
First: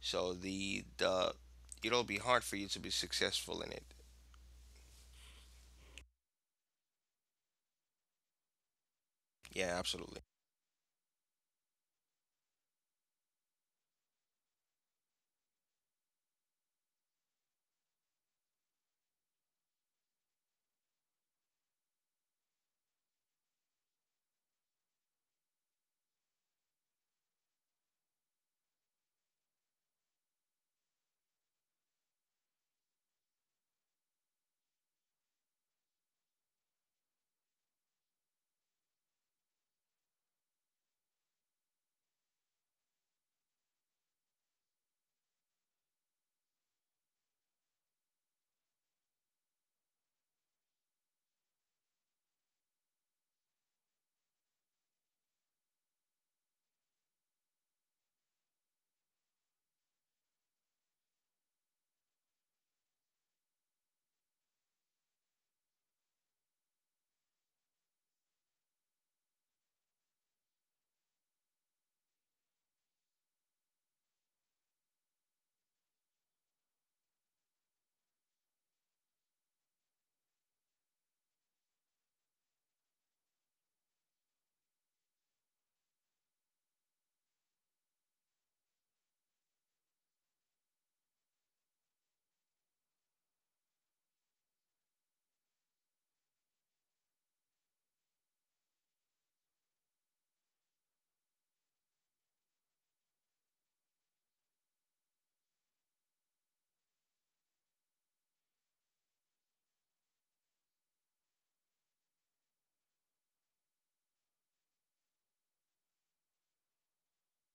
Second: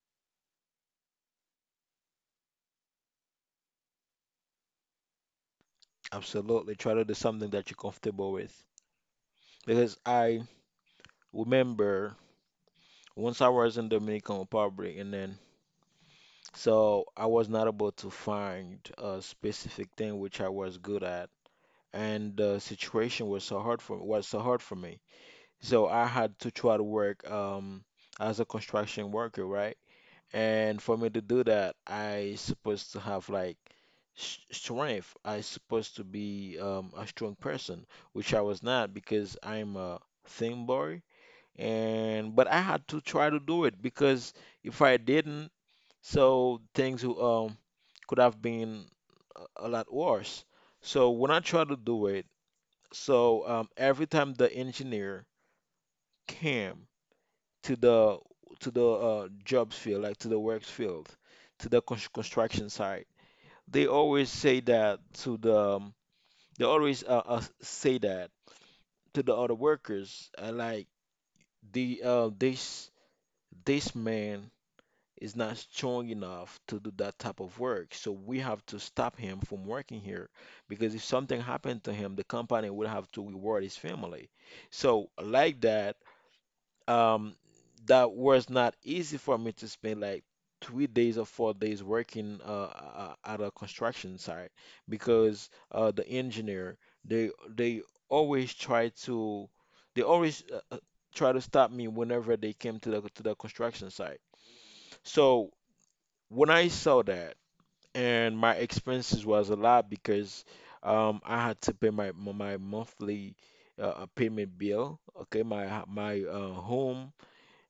Speaker 2: So the it'll be hard for you to be successful in it.
Speaker 1: Absolutely. Try to do something that you're comfortable with.
Speaker 2: Yeah,
Speaker 1: Because
Speaker 2: absolutely.
Speaker 1: I remember once I was in Dominican Republic, and then so I was not able to find a specific thing which I was good at. And the situation was so hard for me. So I had to try to work as a construction worker, right? And for me to do that, I supposed to have like strength. I supposed to be a strong person, which I was not because I'm a thin boy. And but I had to try to do it because if I didn't, so things could have been a lot worse. So when I tried to do it, so every time the engineer came to the jobs field, like to the works field, to the construction site, they always say that to the they always say that to the other workers, like the this man is not strong enough to do that type of work, so we have to stop him from working here because if something happened to him, the company would have to reward his family. So like that, um that was not easy for me to spend like 3 days or 4 days working at a construction site, because the engineer, they always try to, they always try to stop me whenever they came to the construction site. So when I saw that, and my expenses was a lot because I had to pay my monthly payment bill, okay, my home,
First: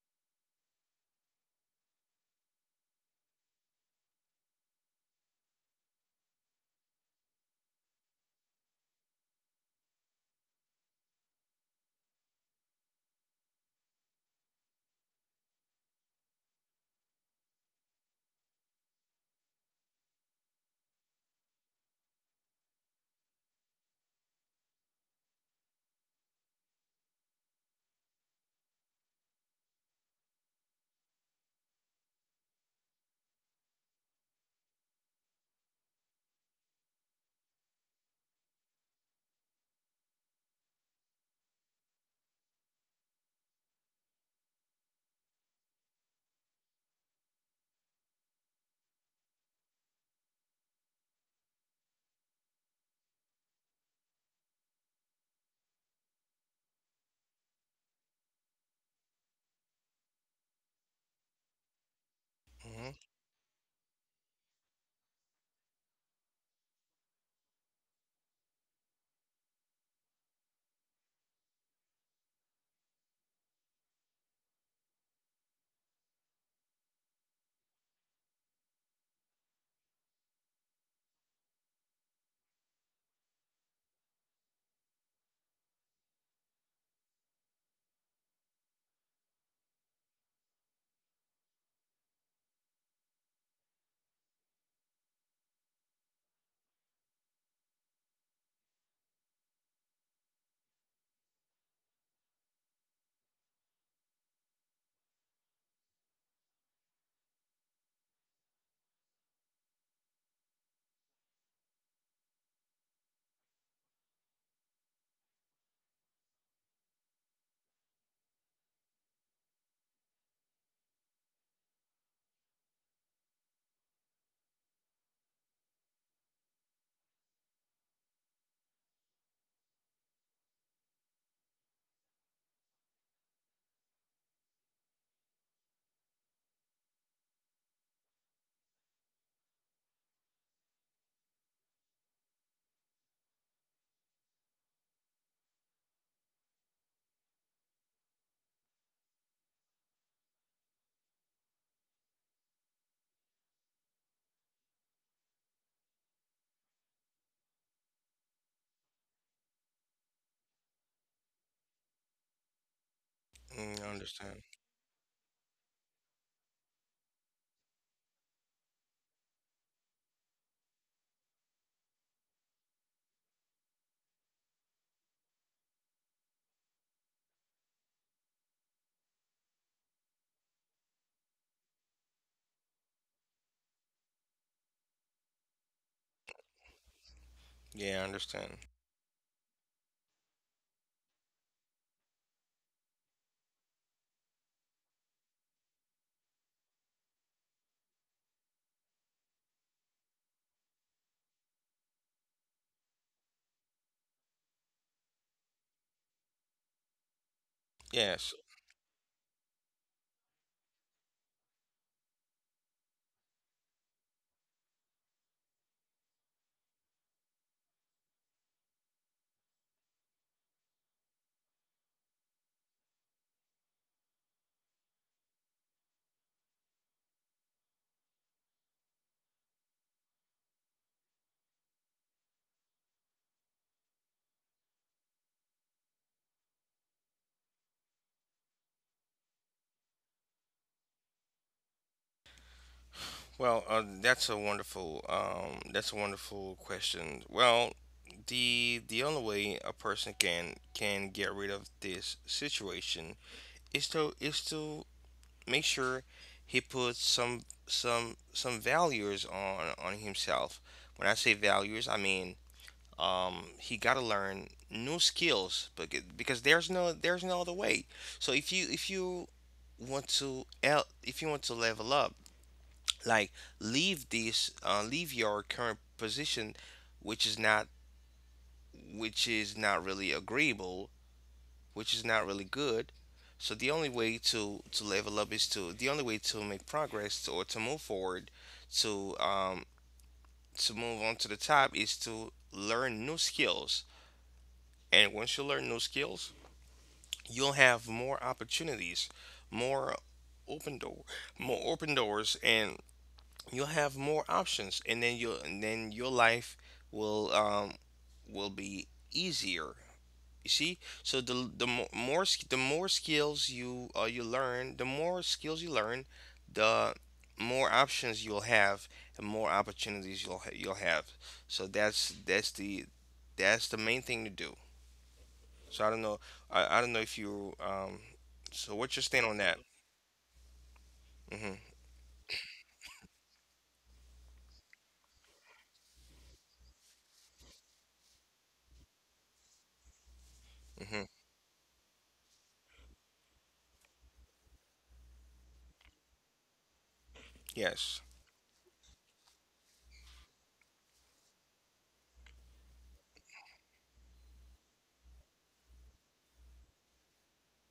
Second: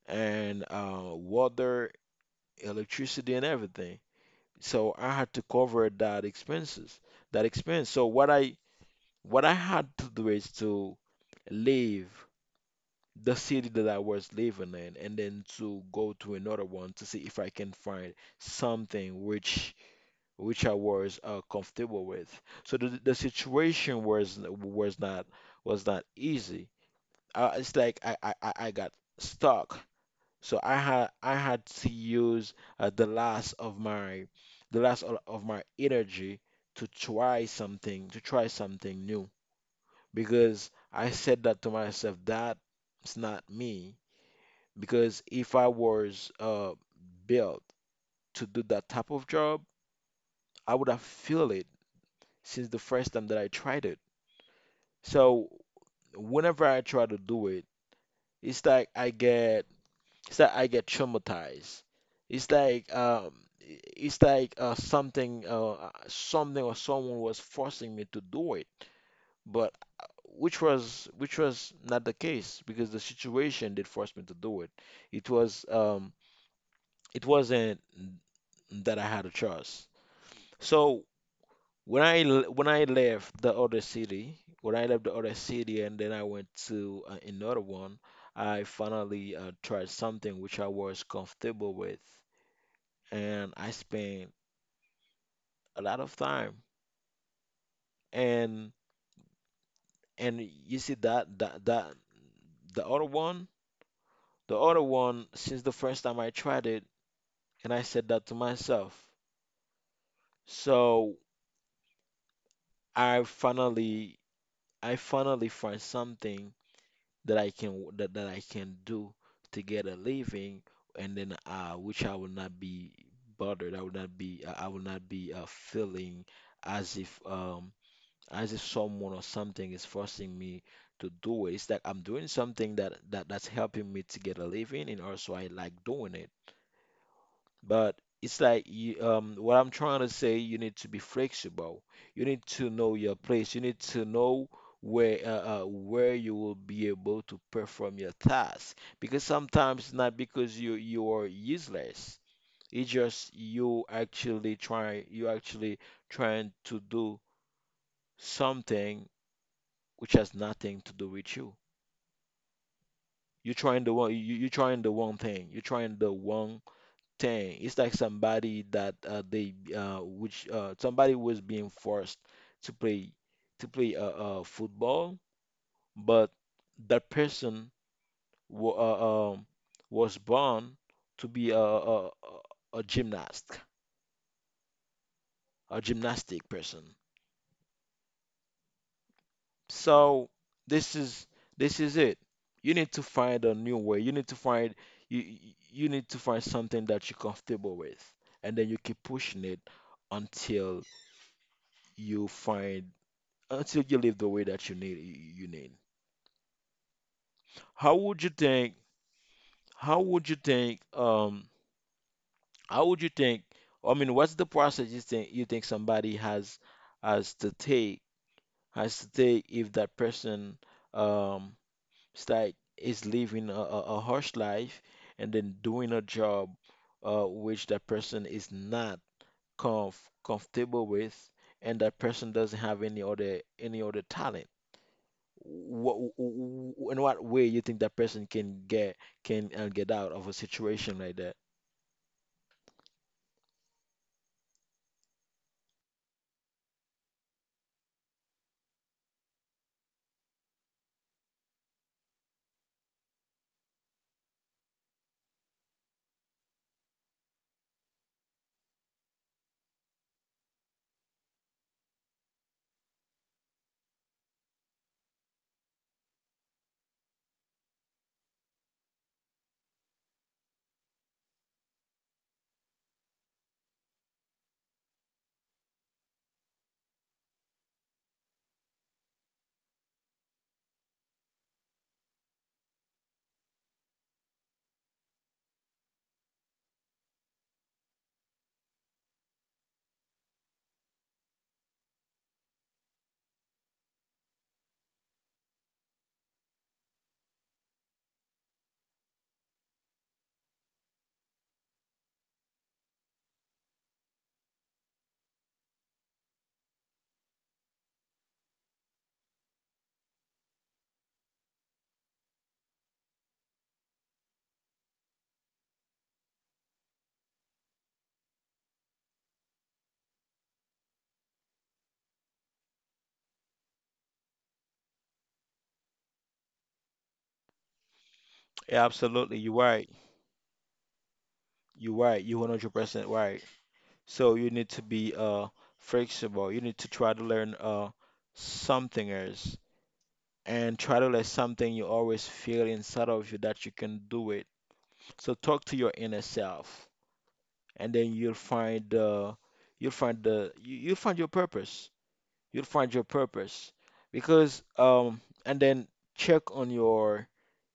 Speaker 1: and water, electricity, and everything. So I had to cover that expenses, that expense. So what I had to do is to leave the city that I was living in, and then to go to another one to see if I can find something which I was comfortable with. So the situation was was not easy. It's like I got stuck. So I had to use the last of my the last of my energy to try something, to try something new, because I said that to myself, that's not me, because if I was built to do that type of job, I would have feel it since the first time that I tried it. So whenever I try to do it, it's like I get, it's that I get traumatized. It's like
Speaker 2: Mm-hmm.
Speaker 1: it's like something something or someone was forcing me to do it, but which was not the case because the situation did force me to do it. It was it wasn't that I had a choice. So when when I left the other city, and then I went to another one, I finally tried something which I was comfortable with, and I spent a lot of time. And and you see that that the other one, since the first time I tried it, and I said that to myself. So I finally find something that I can do to get a living, and then which I will not be bothered. I will not be feeling as if um as if someone or something is forcing me to do it. It's like I'm doing something that that's helping me to get a living, and also I like doing it. But it's like you, what I'm trying to say, you need to be flexible. You need to know your place. You need to know where you will be able to perform your task. Because sometimes it's not because you are useless. It's just you actually try, you actually trying to do something which has nothing to do with you.
Speaker 2: Mm, I understand.
Speaker 1: You're trying the one thing. You're trying the one thing. It's like somebody that they which somebody was being forced to play to play football, but that person wa was born to be a gymnast, a gymnastic person.
Speaker 2: Yeah, I understand.
Speaker 1: So this is, this is it. You need to find a new way. You need to find, you you need to find something that you're comfortable with, and then you keep pushing it until you find, until you live the way that you need. How would you
Speaker 2: Yes.
Speaker 1: think? How would you think? How would you think? I mean, what's the process you think somebody has to take, if that person um it's like is living a, a harsh life and then doing a job which that person is not comf- comfortable with, and that person doesn't have any other, talent. What in what way you think that person can get, can get out of a situation like that?
Speaker 2: Well, that's a wonderful question. Well, the only way a person can get rid of this situation is to make sure he puts some some values on himself. When I say values, I mean he got to learn new skills, but because there's no other way. So if you want to if you want to level up, like leave this leave your current position, which is not which is not really agreeable, which is not really good. So the only way to level up is to, the only way to make progress to, or to move forward, to um to move on to the top, is to learn new skills. And once you learn new skills, you'll have more opportunities, more open door more open doors, and you'll have more options, and then your life will um will be easier. You see, so the more skills you learn, the more skills you learn, the more options you'll have, and more opportunities you'll have. So that's that's the main thing to do. So I don't know, I don't know if you, so
Speaker 1: Yeah,
Speaker 2: what's your stand
Speaker 1: absolutely,
Speaker 2: on
Speaker 1: you're
Speaker 2: that?
Speaker 1: right.
Speaker 2: Mm-hmm.
Speaker 1: You're right. You're 100% right. So you need to be flexible. You need to try to learn something else, and try
Speaker 2: Mm-hmm.
Speaker 1: to let something you always feel inside of you that you can do it. So talk to your inner self, and
Speaker 2: Yes.
Speaker 1: then you'll find you'll find you'll find your purpose, because and then check on your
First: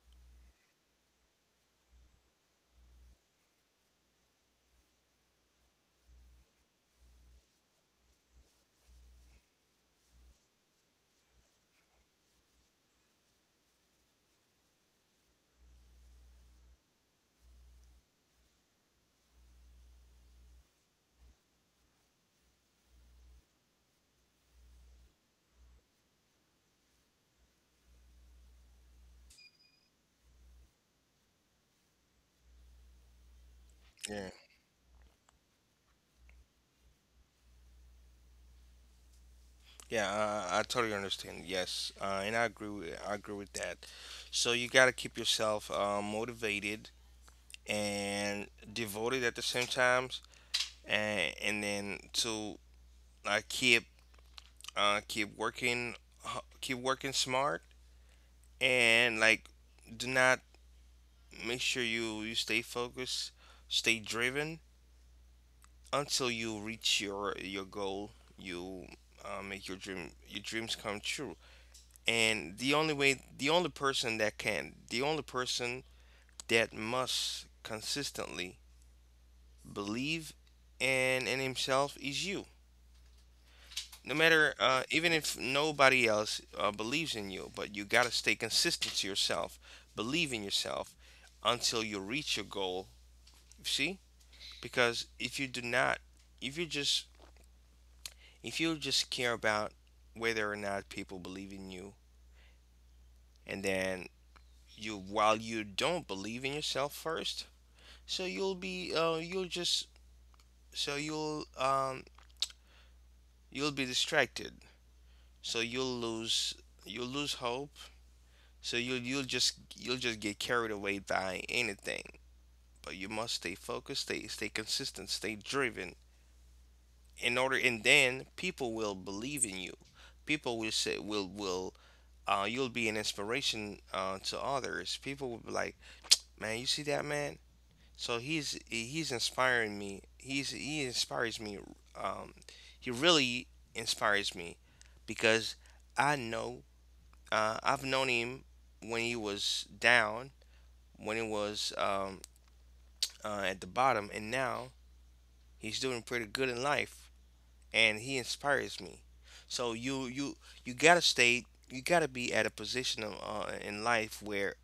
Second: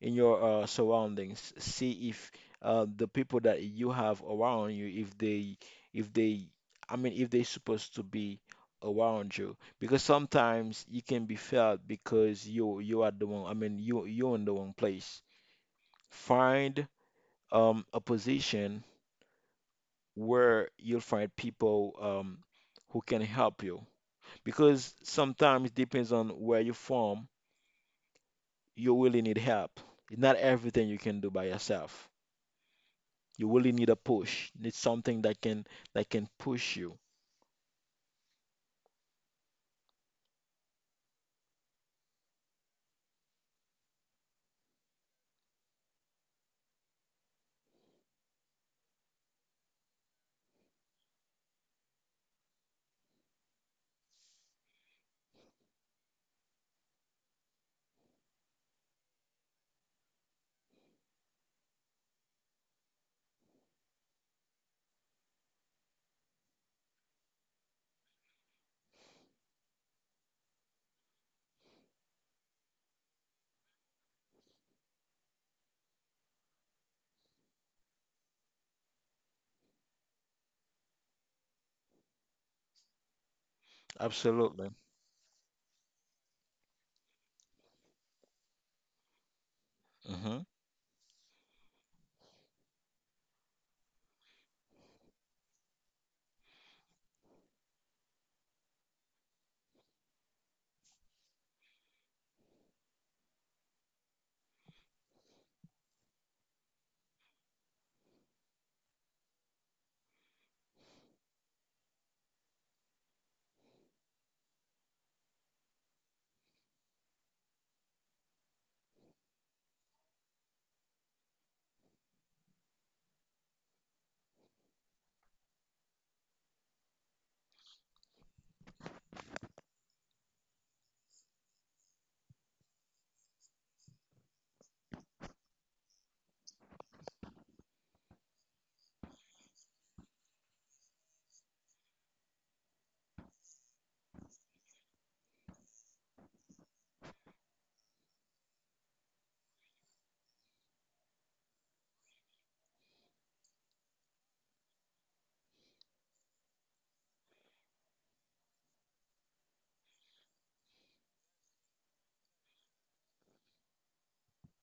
Speaker 1: in your surroundings, see if the people that you have around you, if they, I mean, if they supposed to be around you. Because sometimes you can be felt because you are the one. I mean, you're in the wrong place. Find a position where you'll find people who can help you, because sometimes it depends on where you're from, you really need help. It's not everything you can do by yourself. You really need a
Speaker 2: Yeah.
Speaker 1: push. Need something that can push you.
Speaker 2: Yeah, I totally understand. Yes, and I agree. I agree with that. So you gotta keep yourself motivated and devoted at the same times, and then to keep keep working, keep working smart, and like do not, make sure you you stay focused, stay driven until you reach your goal. You make your dream your dreams come true. And the only way, the only person that can, the only person that must consistently believe in himself is you. No matter
Speaker 1: Absolutely.
Speaker 2: even if nobody else believes in you, but you got to stay consistent to yourself, believe
Speaker 1: Hmm.
Speaker 2: in yourself until you reach your goal. See, because if you do not, if you just if you just care about whether or not people believe in you, and then you while you don't believe in yourself first. So you'll be you'll just so you'll be distracted. So you'll lose, you'll lose hope. So you'll just get carried away by anything. But you must stay focused, stay consistent, stay driven. In order, and then people will believe in you. People will say will you'll be an inspiration to others. People will be like, "Man, you see that man? So he's inspiring me. He's, he inspires me. Um, he really inspires me because I know I've known him when he was down, when he was at the bottom, and now he's doing pretty good in life, and he inspires me." So you gotta stay. You gotta be at a position of, in life where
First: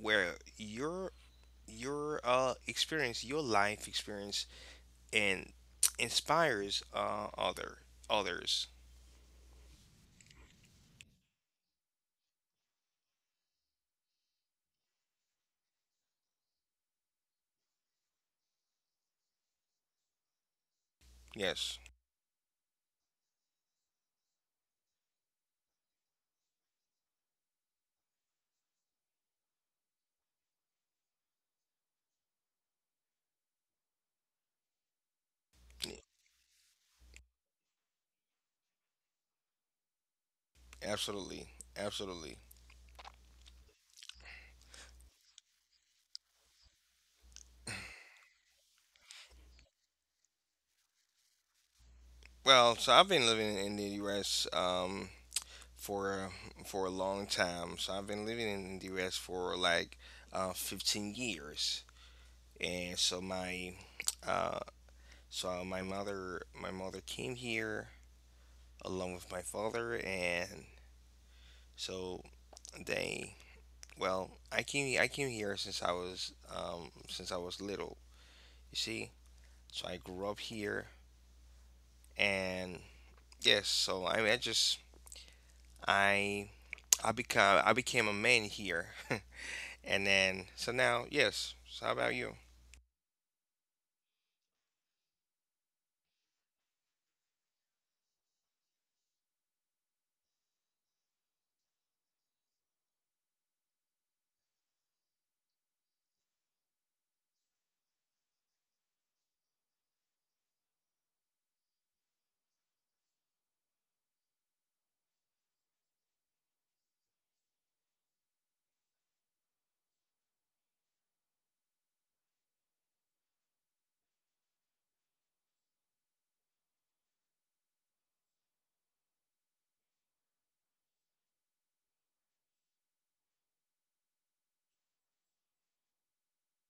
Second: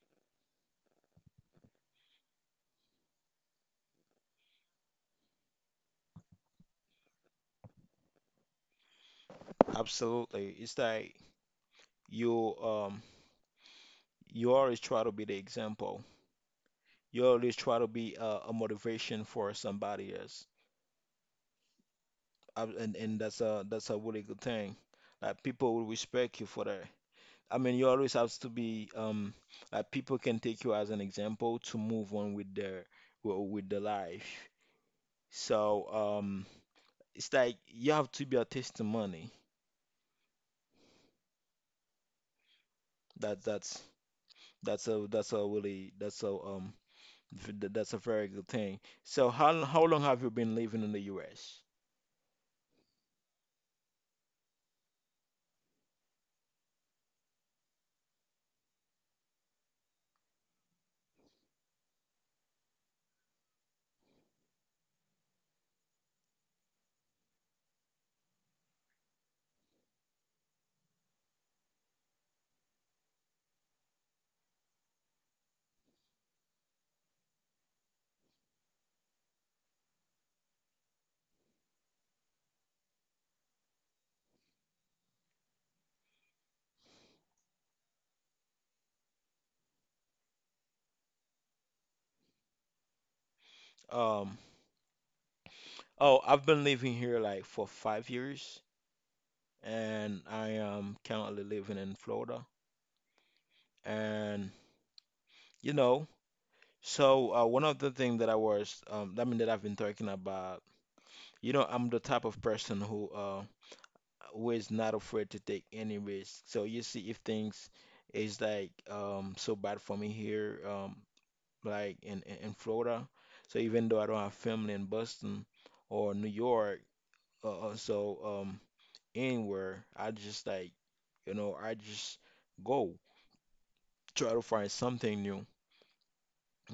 Speaker 2: where your experience, your life experience, and inspires others.
Speaker 1: Absolutely. It's like you you always try to be the example. You always try to be a motivation for somebody else.
Speaker 2: Yes,
Speaker 1: And that's a really good thing. Like, people will respect you for that. I mean, you always have to be like people can take you as an example to move on with their, well, with their life. So um it's like you have to be a testimony.
Speaker 2: absolutely, absolutely.
Speaker 1: That that's a really that's a v- th- that's a very good thing. So how long have you been living in the US?
Speaker 2: Well, so I've been living in the U.S. For a long time. So I've been living in the U.S. for like 15 years, and so my uh, so my mother came here along with my father, and so they, well I came here since I was little. You see, so I grew up here, and yes, so I mean, I just I I became a man here, *laughs* and then so now yes. So how about you?
Speaker 1: Um oh, I've been living here like for 5 years, and I am currently living in Florida, and you know, so one of the things that I was, I mean that I've been talking about, you know, I'm the type of person who is not afraid to take any risk. So you see, if things is like so bad for me here, like in Florida, so even though I don't have family in Boston or New York, uh, uh, so um, anywhere, I just like, you know, I just go, try to find something new.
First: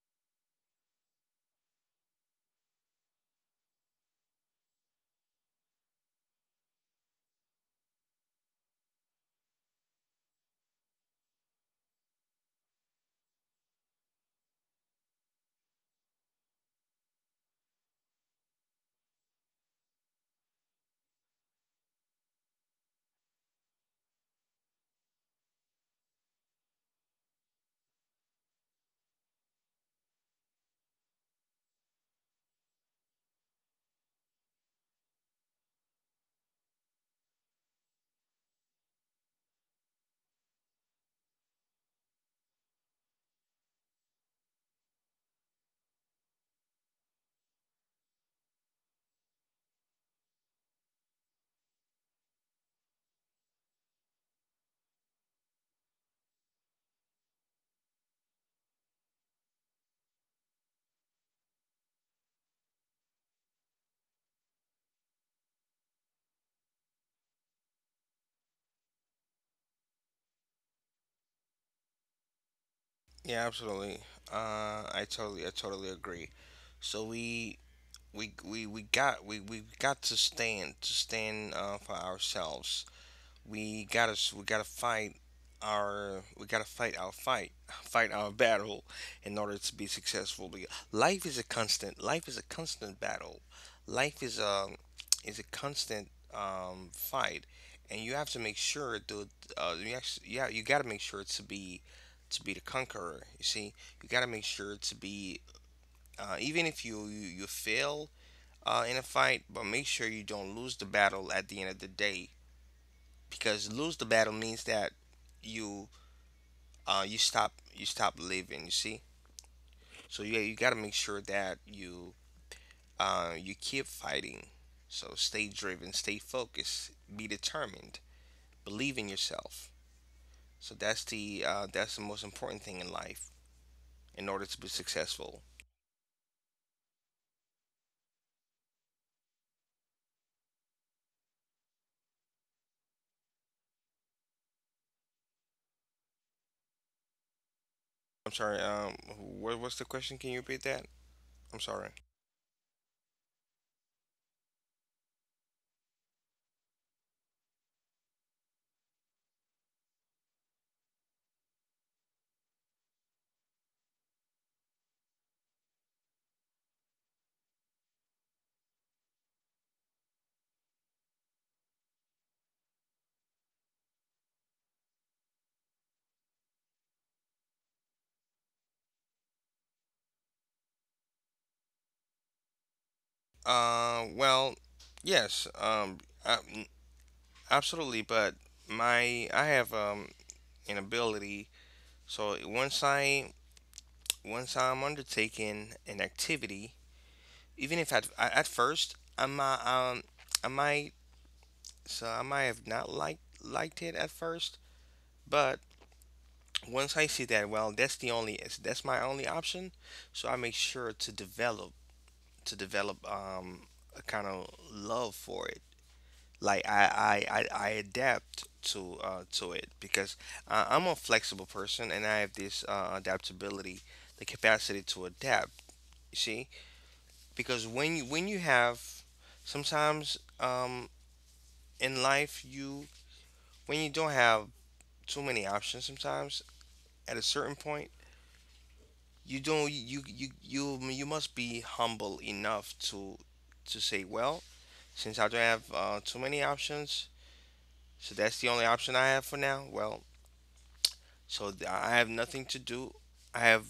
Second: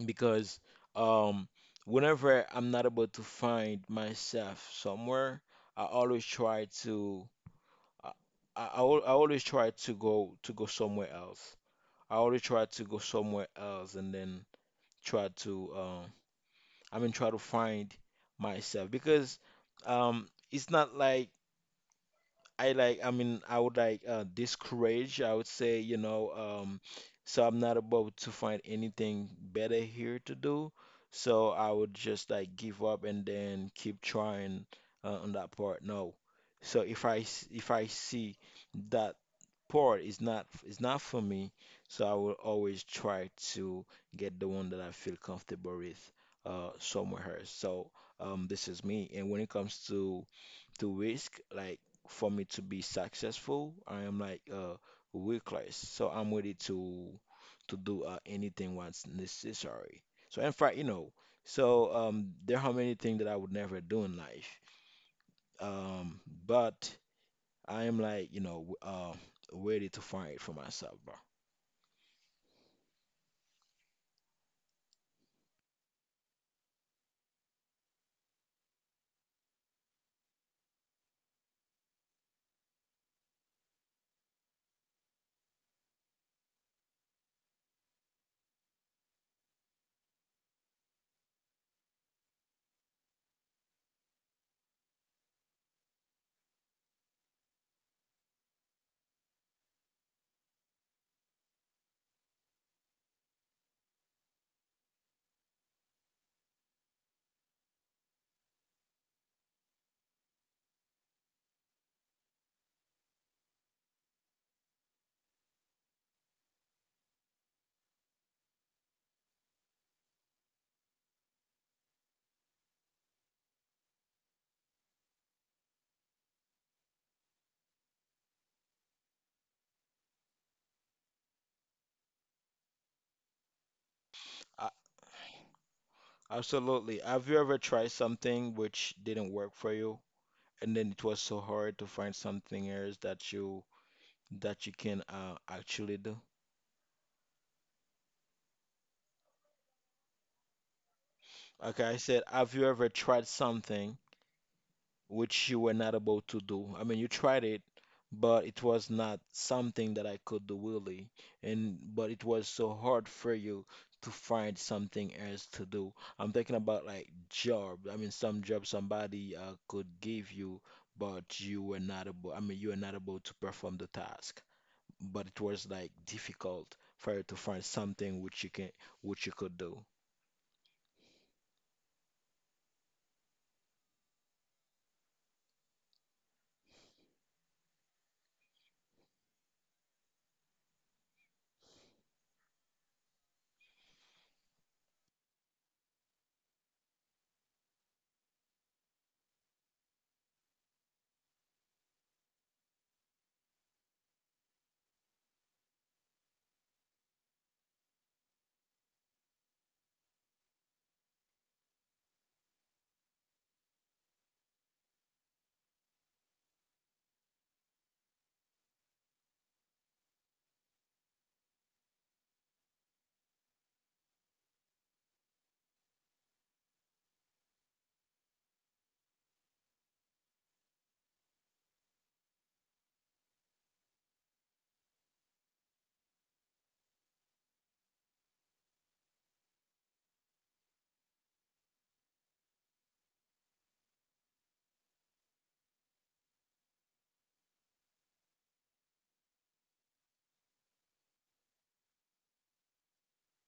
Speaker 1: Because um whenever I'm not able to find myself somewhere, I always try to I, I always try to go somewhere else. I always try to go somewhere else and then try to I mean try to find myself, because it's not like I like, I mean, I would like discourage, I would say, you know, um, so I'm not about to find anything better here to do. So I would just like give up and then keep trying on that part. No. So if I see that part is not for me, so I will always try to get the one that I feel comfortable with somewhere else. So this is me. And when it comes to risk, like for me to be successful, I am like reckless. So I'm ready to do anything what's necessary. So in fact, you know, there are many things that I would never do in life. Um, but I am like, you know, ready to find it for myself, bro.
Speaker 2: Yeah, absolutely. I totally I totally agree. So we got we got to stand, for ourselves. We gotta fight our we gotta fight our fight *laughs* fight our battle in order to be successful, because life is a constant, life is a constant battle. Life is a constant fight. And you have to make sure to you actually, yeah you gotta make sure to be, to be the conqueror. You see, you gotta make sure to be, even if you fail in a fight, but make sure you don't lose the battle at the end of the day, because lose the battle means that you you stop living. You see, so yeah, you gotta make sure that you you keep fighting. So stay driven, stay focused, be determined, believe in yourself. So that's the most important thing in life in order to be
Speaker 1: A-
Speaker 2: successful.
Speaker 1: Absolutely. Have you ever tried something which didn't work for you, and then it was so hard to find something else that you can, actually do?
Speaker 2: I'm sorry. What was the question? Can you repeat that? I'm
Speaker 1: Okay,
Speaker 2: sorry.
Speaker 1: I said, have you ever tried something which you were not able to do? I mean, you tried it, but it was not something that I could do really, and but it was so hard for you to find something else to do. I'm thinking about like job. I mean, some job somebody could give you, but you were not able. I mean, you were not able to perform the task, but it was like difficult for you to find something which which you could do.
Speaker 2: Well, yes, I, absolutely. But my I have an ability. So once I, once I'm undertaking an activity, even if at first I might I might I might have not liked it at first, but once I see that, well, that's the only that's my only option, so I make sure to develop, to develop a kind of love for it. Like I adapt to it, because I'm a flexible person and I have this adaptability, the capacity to adapt. You see, because when you have sometimes in life you, when you don't have too many options, sometimes at a certain point you don't you you you you must be humble enough to say, well, since I don't have too many options, so that's the only option I have for now. Well, I have nothing to do. I have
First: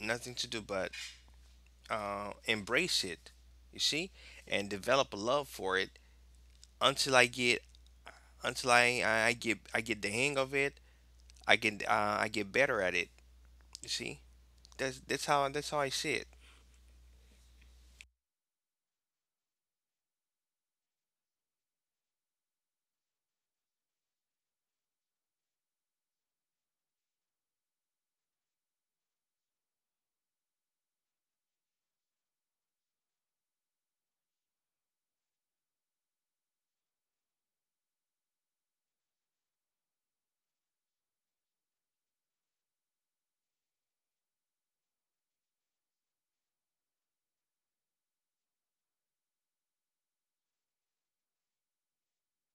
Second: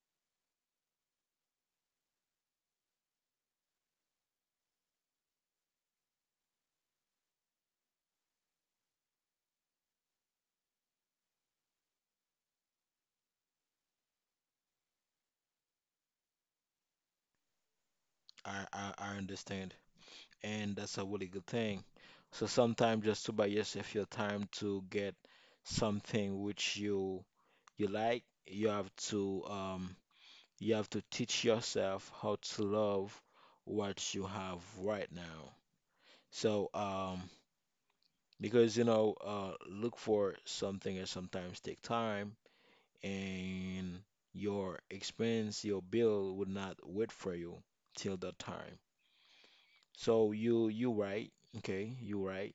Speaker 2: nothing to do but embrace it. You see, and develop a love for it until I get, until I get the hang of it. I get better at it. You see, that's that's how I see it.
Speaker 1: I understand. And that's a really good thing. So sometimes, just to buy yourself your time to get something which you like, you have to teach yourself how to love what you have right now. So because you know, look for something and sometimes take time, and your expense, your bill would not wait for you till that time. So you right. Okay, you right.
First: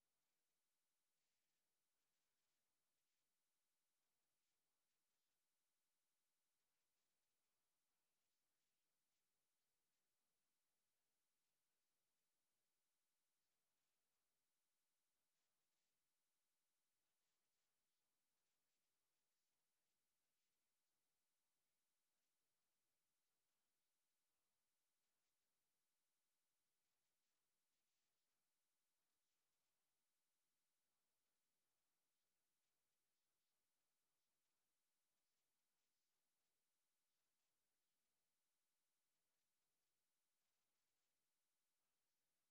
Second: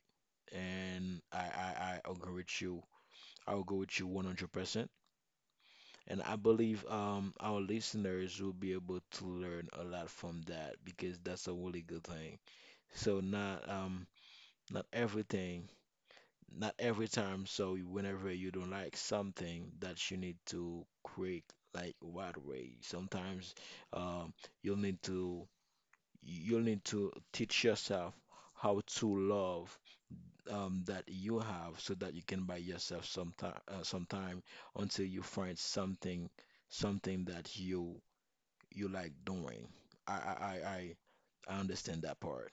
Speaker 1: And I agree with you. I'll go with you 100%. And I believe our listeners will be able to learn a lot from that, because that's a really good thing. So not not everything, not every time. So whenever you don't like something that you need to create like right away. Sometimes um you'll need to you'll need to teach yourself how to love that you have, so that you can buy yourself some time until you find something, something that you like doing. I I I I I understand that part.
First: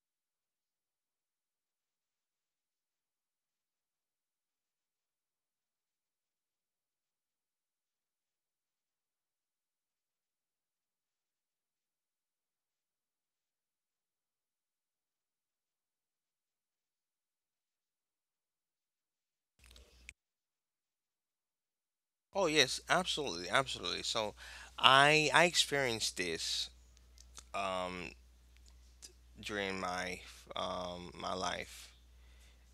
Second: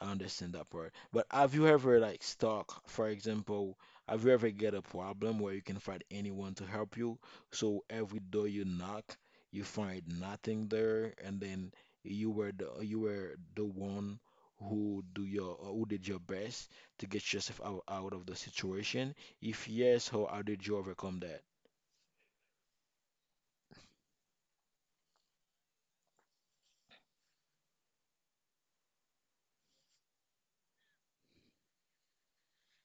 Speaker 1: I understand that part. But have you ever like stuck, for example, have you ever get a problem where you can find anyone to help you? So every door you knock, you find nothing there, and then you were the one who did your best to get yourself out of the situation. If yes, how did you overcome that?
Speaker 2: Oh yes, absolutely, absolutely. So, I experienced this um, during my my life,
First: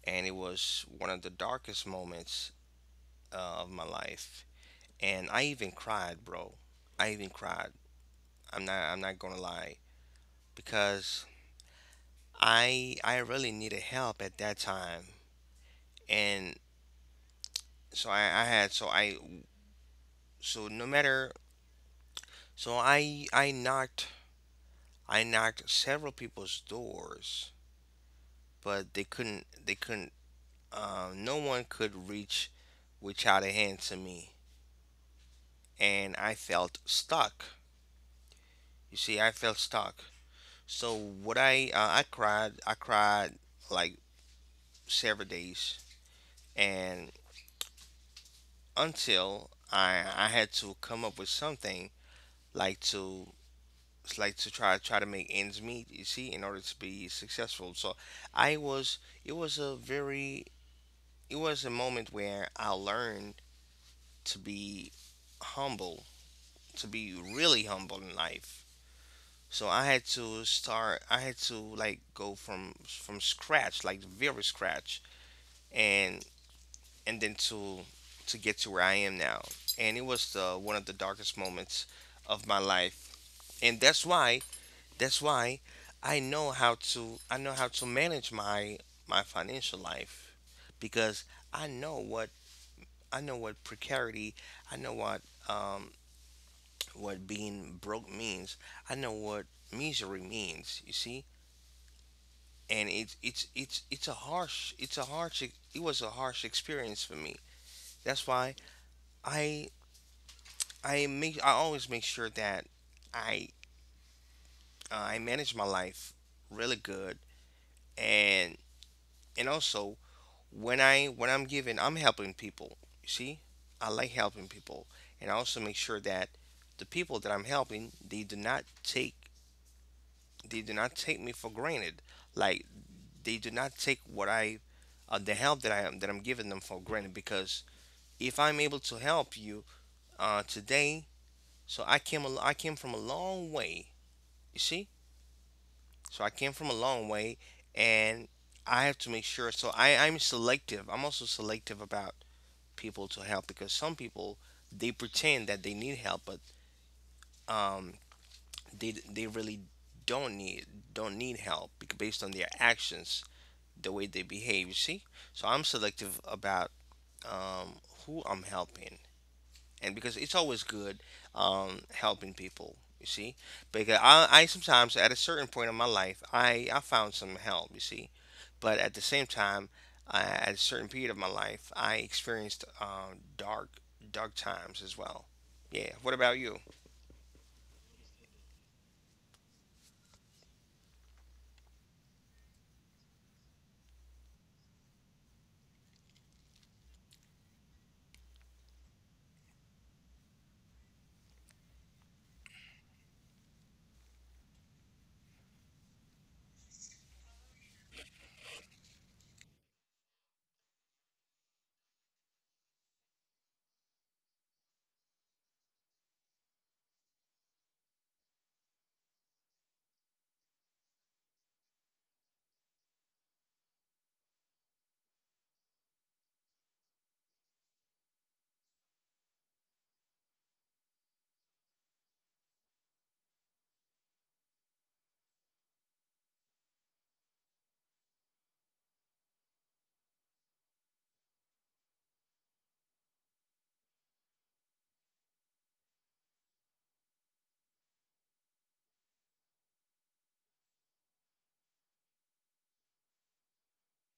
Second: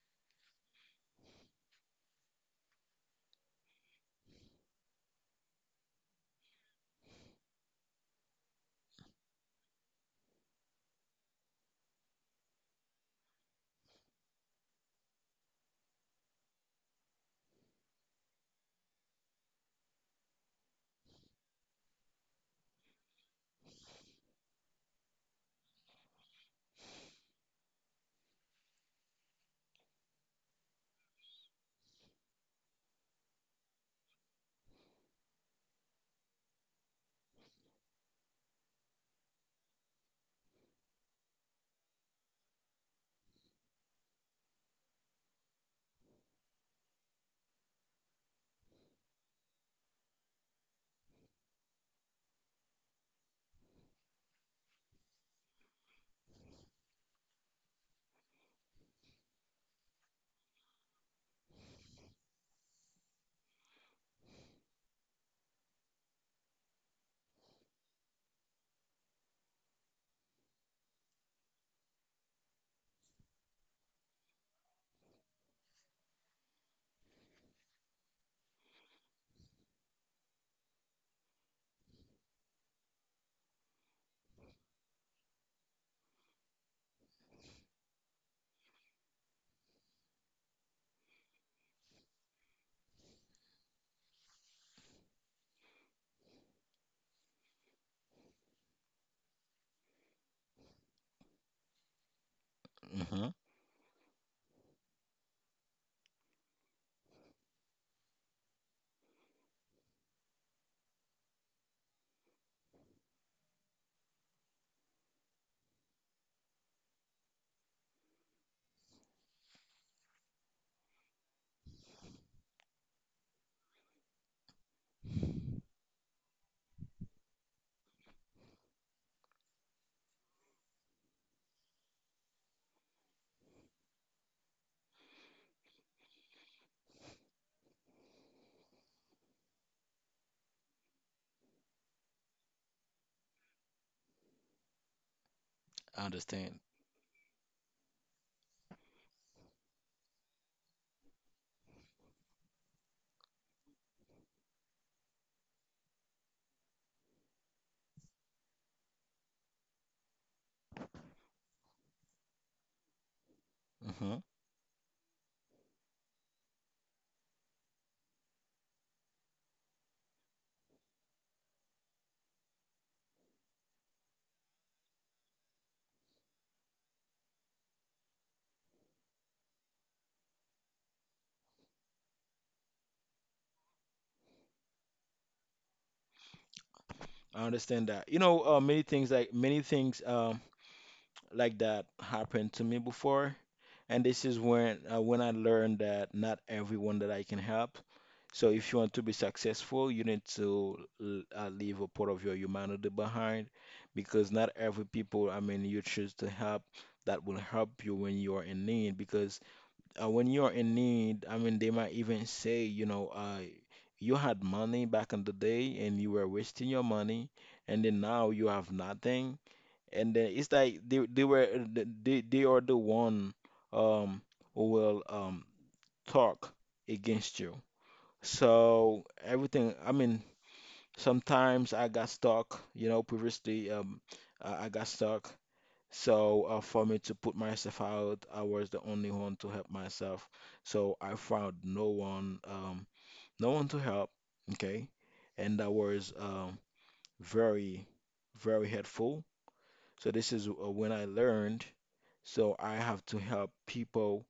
Speaker 2: and it was one of the darkest moments of my life. And I even cried, bro. I even cried. I'm not gonna lie, because I really needed help at that time, and so I had so I so no matter so I knocked, I knocked several people's doors, but they couldn't, no one could reach, reach out a hand to me, and I felt stuck. You see, I felt stuck. So what I cried, I cried like several days, and until I had to come up with something, like to, it's like to try, try to make ends meet, you see, in order to be successful. So I was it was a very it was a moment where I learned to be humble, to be really humble in life. So I had to start, I had to like go from scratch, like very scratch, and and then to get to where I am now. And it was the one of the darkest moments of my life, and that's why, that's why I know how to, I know how to manage my my financial life, because I know what, I know what precarity, I know um, what being broke means. I know what misery means, you see? And
Speaker 1: Hmm.
Speaker 2: it's a harsh, it was a harsh experience for me. That's why I I make, I always make sure that I I manage my life really good. and and also when I, when I'm giving, I'm helping people. You see, I like helping people, and I also make sure that the people that I'm helping, they do not take, they do not take me for granted. Like they do not take what I the help that I am, that I'm giving them for granted. Because if I'm able to help you today, so I came from a long way. You see,
Speaker 1: I
Speaker 2: so I came
Speaker 1: understand.
Speaker 2: from a long way, and I have to make sure. So I, I'm selective. I'm also selective about people to help, because some people, they pretend that they need help, but um, they really don't need, don't need help, based on their actions, the way
Speaker 1: Hmm.
Speaker 2: they behave. You see, so I'm selective about um, who I'm helping. And because it's always good helping people, you see, because I sometimes at a certain point in my life, I found some help, you see, but at the same time at a certain period of my life I experienced dark, dark times as well. Yeah, what about you?
Speaker 1: I understand that. You know, many things, like many things. Like that happened to me before, and this is when I learned that not everyone that I can help. So if you want to be successful, you need to leave a part of your humanity behind, because not every people, I mean, you choose to help that will help you when you are in need. Because when you are in need, I mean, they might even say, you know, you had money back in the day and you were wasting your money, and then now you have nothing, and then it's like they are the one, um who will talk against you. So everything, I mean, sometimes I got stuck, you know, previously I got stuck. So for me to put myself out, I was the only one to help myself. So I found no one, no one to help, okay? And that was very, very helpful. So this is when I learned, so I have to help people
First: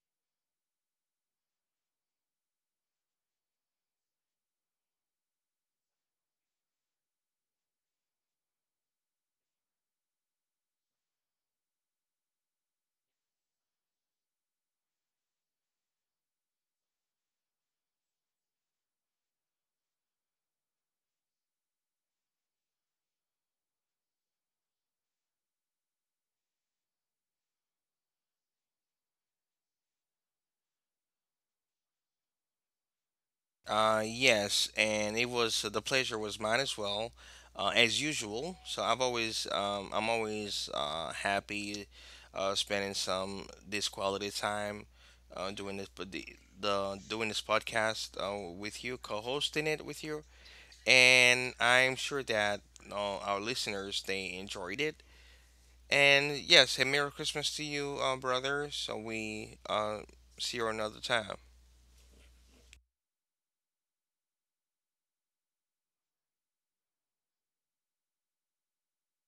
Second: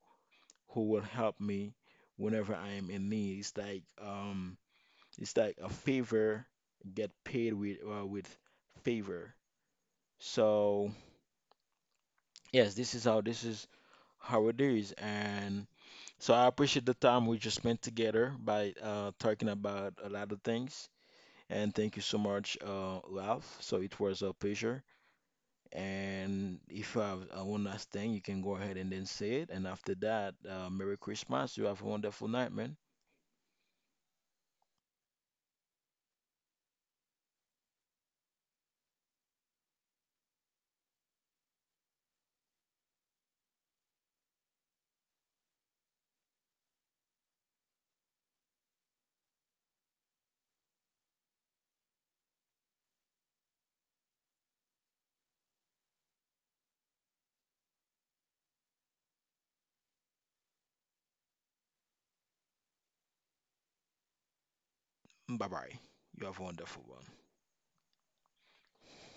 Speaker 1: who will help me whenever I am in need. It's like, it's like a favor get paid with favor. So yes, this is how, this is how it is, and so I appreciate the time we just spent together by talking about a lot of things. And thank you so much, Ralph. So it was a pleasure. And if you have one last thing, you can go ahead and then say it. And after that, Merry Christmas. You have a wonderful night, man.
Speaker 2: Yes, and it was the pleasure was mine as well, as usual. So I've always I'm always happy spending some this quality time doing this, but the, doing this podcast with you, co-hosting it with you, and I'm sure that our listeners, they enjoyed it. And yes, a Merry Christmas to you, brother. So we see you another time.
Speaker 1: Bye bye. You have a wonderful one.